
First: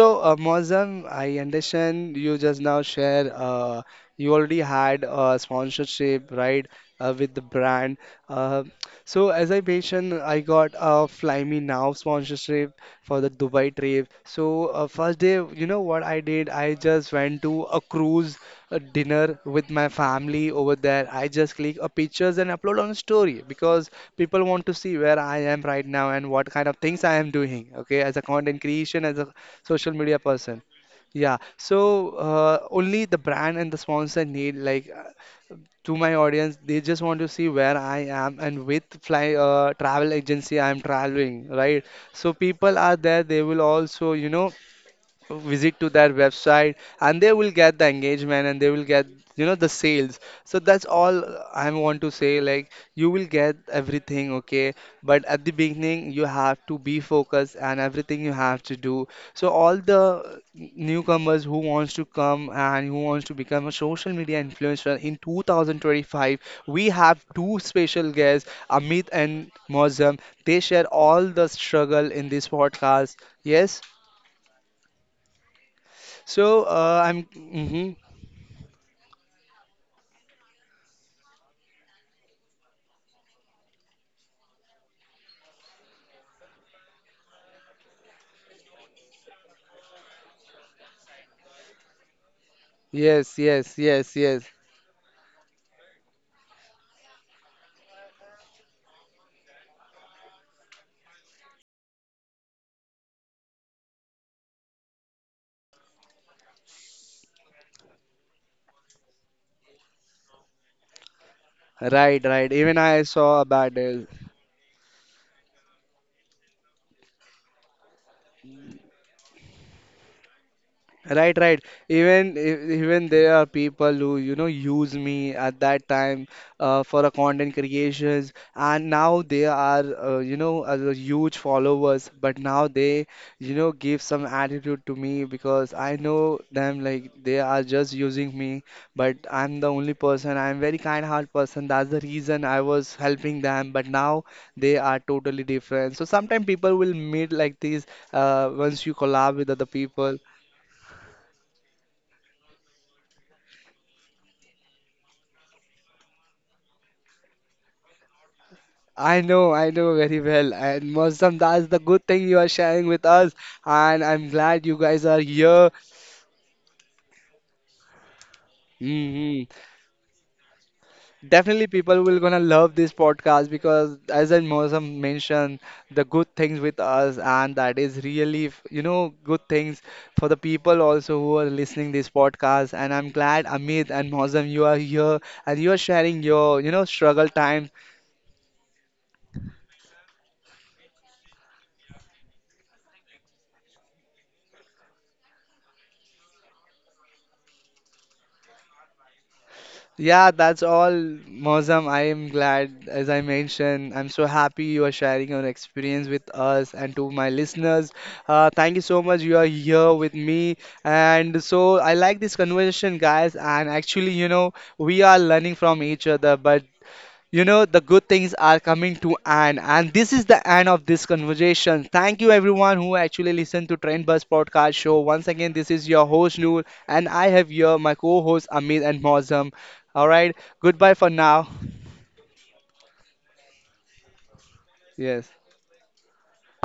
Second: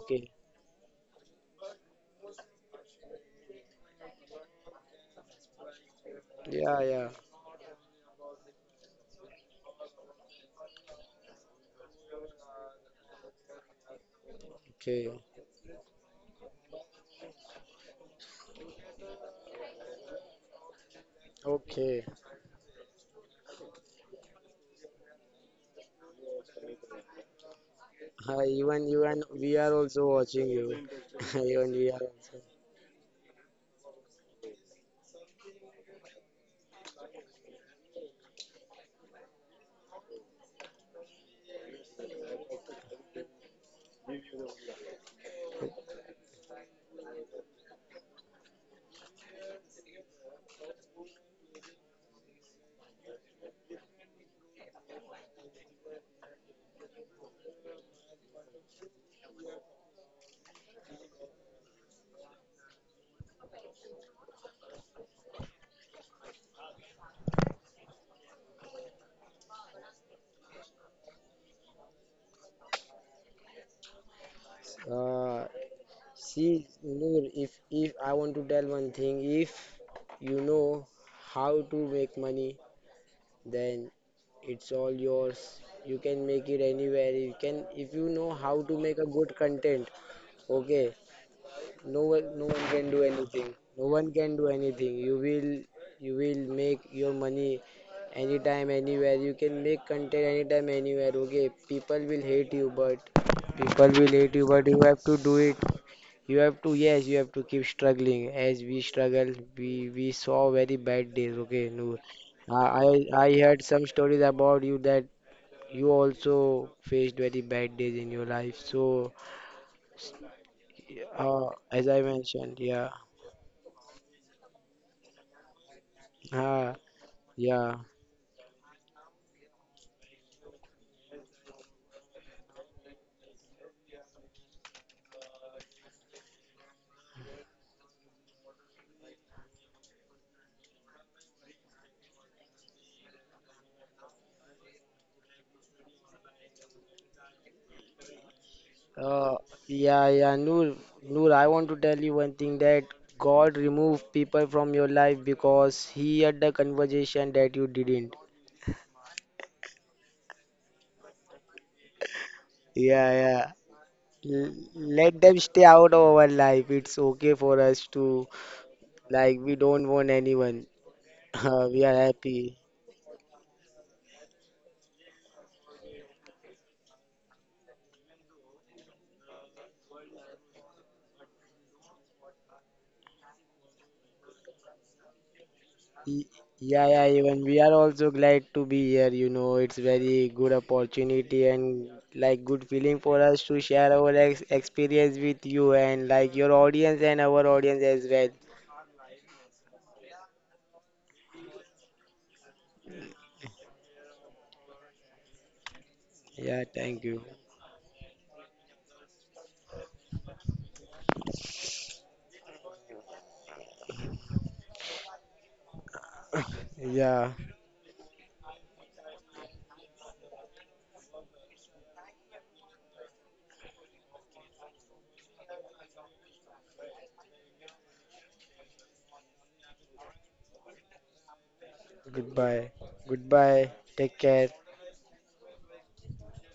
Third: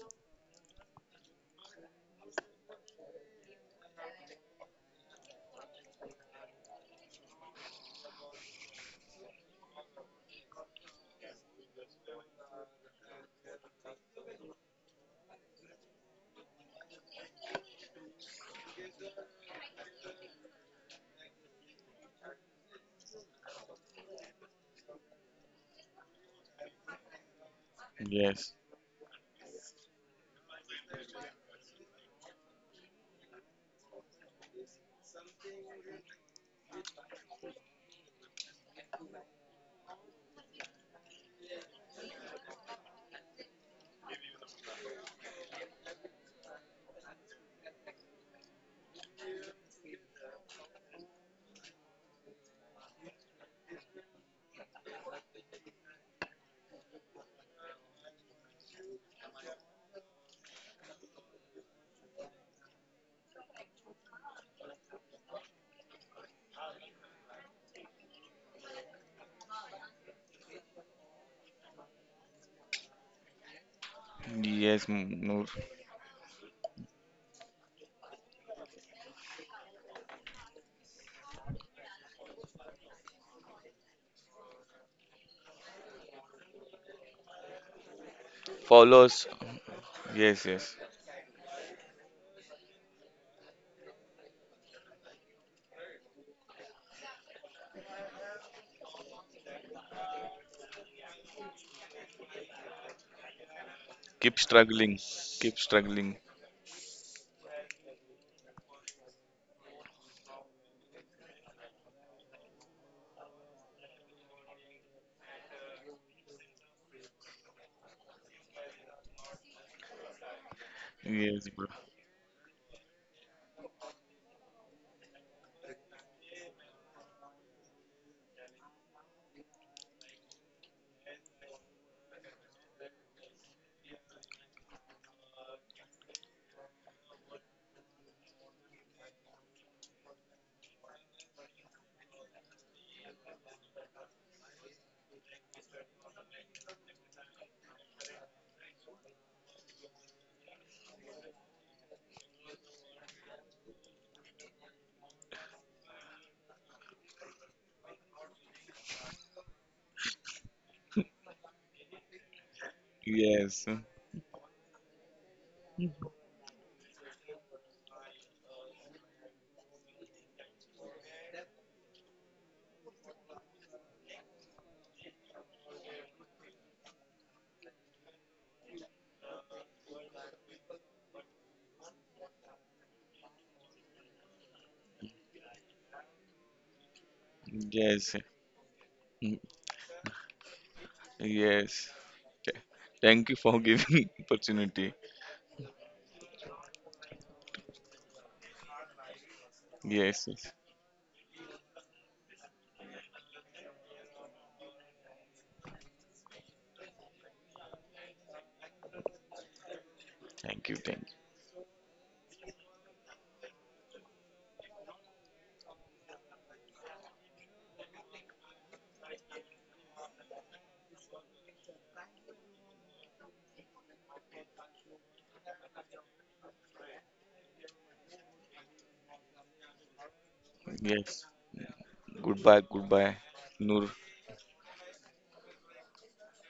okay?
Mozam, I understand you just now share you already had a sponsorship, right,
Yeah, yeah.
with the brand. Uh, so, as I mentioned, I got a Fly Me Now sponsorship for the Dubai trip. So
Okay,
first day, you know what I did? I just went to a cruise dinner with my family over there. I just click a
okay.
pictures and upload on story because people want to see where I am right now and what kind of things I am doing. Okay, as a
Hi,
Yes.
content
even
creation, as
even
a
we are
social
also
media
watching
person.
you.
Yeah,
Even we are
so
also,
only the brand and the sponsor need like to my audience, they just want to see where I am and with fly travel agency I am traveling, right? So people are there, they will also, you know, visit to their website and they will get the engagement and they will get, you know, the sales. So that's all I want to say, like you will get everything, okay? But at the beginning you have to be focused and everything you have to do. So all the newcomers who wants to come and who wants to become a social media influencer in 2025, we have two special guests, Amit and Mozam. They share all the struggle in this podcast. Yes.
Yes,
uh,
Noor.
so
see, Noor,
I'm.
if
Mhm.
I want to tell one thing, if you know how to make money, then it's all yours. You can make it anywhere. You can, if you know how to make
Follow
a
us.
good content,
Yes, yes.
okay, no one can do
Yes,
anything.
yes,
No one
yes,
can
yes.
do anything. You will make your money anytime, anywhere. You can make content anytime, anywhere, okay? People will hate you, but people will hate
Keep
you, but you
struggling.
have to do
Keep
it.
struggling.
You have to, yes, you have to keep struggling. As we struggle, we saw very bad days, okay, Noor.
Right, right.
I
Even
I
I
I
saw
heard
about
some
it.
stories about you that you also faced very bad days in your life. So,
Right,
Yes,
uh,
right.
bro.
as I
Even
mentioned, yeah.
even there are people who, you know, use me at that time
uh,
for a content
Yeah.
creations, and now they are, you know, huge followers. But now they, you know, give some attitude to me because I know them like they are just using me. But I'm the only person. I'm very kind-hearted person. That's the reason I was helping them. But now they are totally different. So sometimes people will meet like these once you
Uh,
collab with other
yeah,
people.
yeah, Noor, I want to tell you one thing, that God removed people from your life because He had the conversation that you didn't.
I know very well. And Moazzam, that's the good thing you are sharing with
Yeah,
us.
yeah.
Yes.
And I'm glad you guys are
Let them stay
here.
out of our life. It's okay for us to, like,
Hmm.
we don't want anyone.
Definitely
We are
people will gonna
happy.
love this podcast because as I Moazzam mentioned, the good things with us and that is really, you know, good things for the people also who are listening this podcast. And I'm glad Amit and Moazzam, you are here and you are sharing
Y-
your, you know,
Yeah, yeah,
struggle
even we
times.
are also
Yes.
glad to be here. You know, it's very good opportunity
Yes.
and like
Th-
good feeling for
Thank you
us to
for
share
giving
our ex
opportunity.
experience with you and like your audience and our audience as well.
Yes,
Yeah,
yes.
that's all, Mozam. I am glad, as I mentioned, I'm so happy you are sharing your experience with
Yeah,
us and
thank
to
you.
my listeners. Thank you so much. You are here with me,
Thank you. Thank
and so I like this conversation, guys. And actually, you know, we are learning from each other, but
Yeah,
you know, the good things are coming to an and this is the end of this conversation. Thank you everyone who actually listened to Trend Bus podcast show. Once again, this is your host Noor and I have here my co-host Amit and Mozam. All right,
you.
goodbye for
Yes.
now.
goodbye.
Goodbye, goodbye,
Goodbye.
Noor.
Take care.
Yes.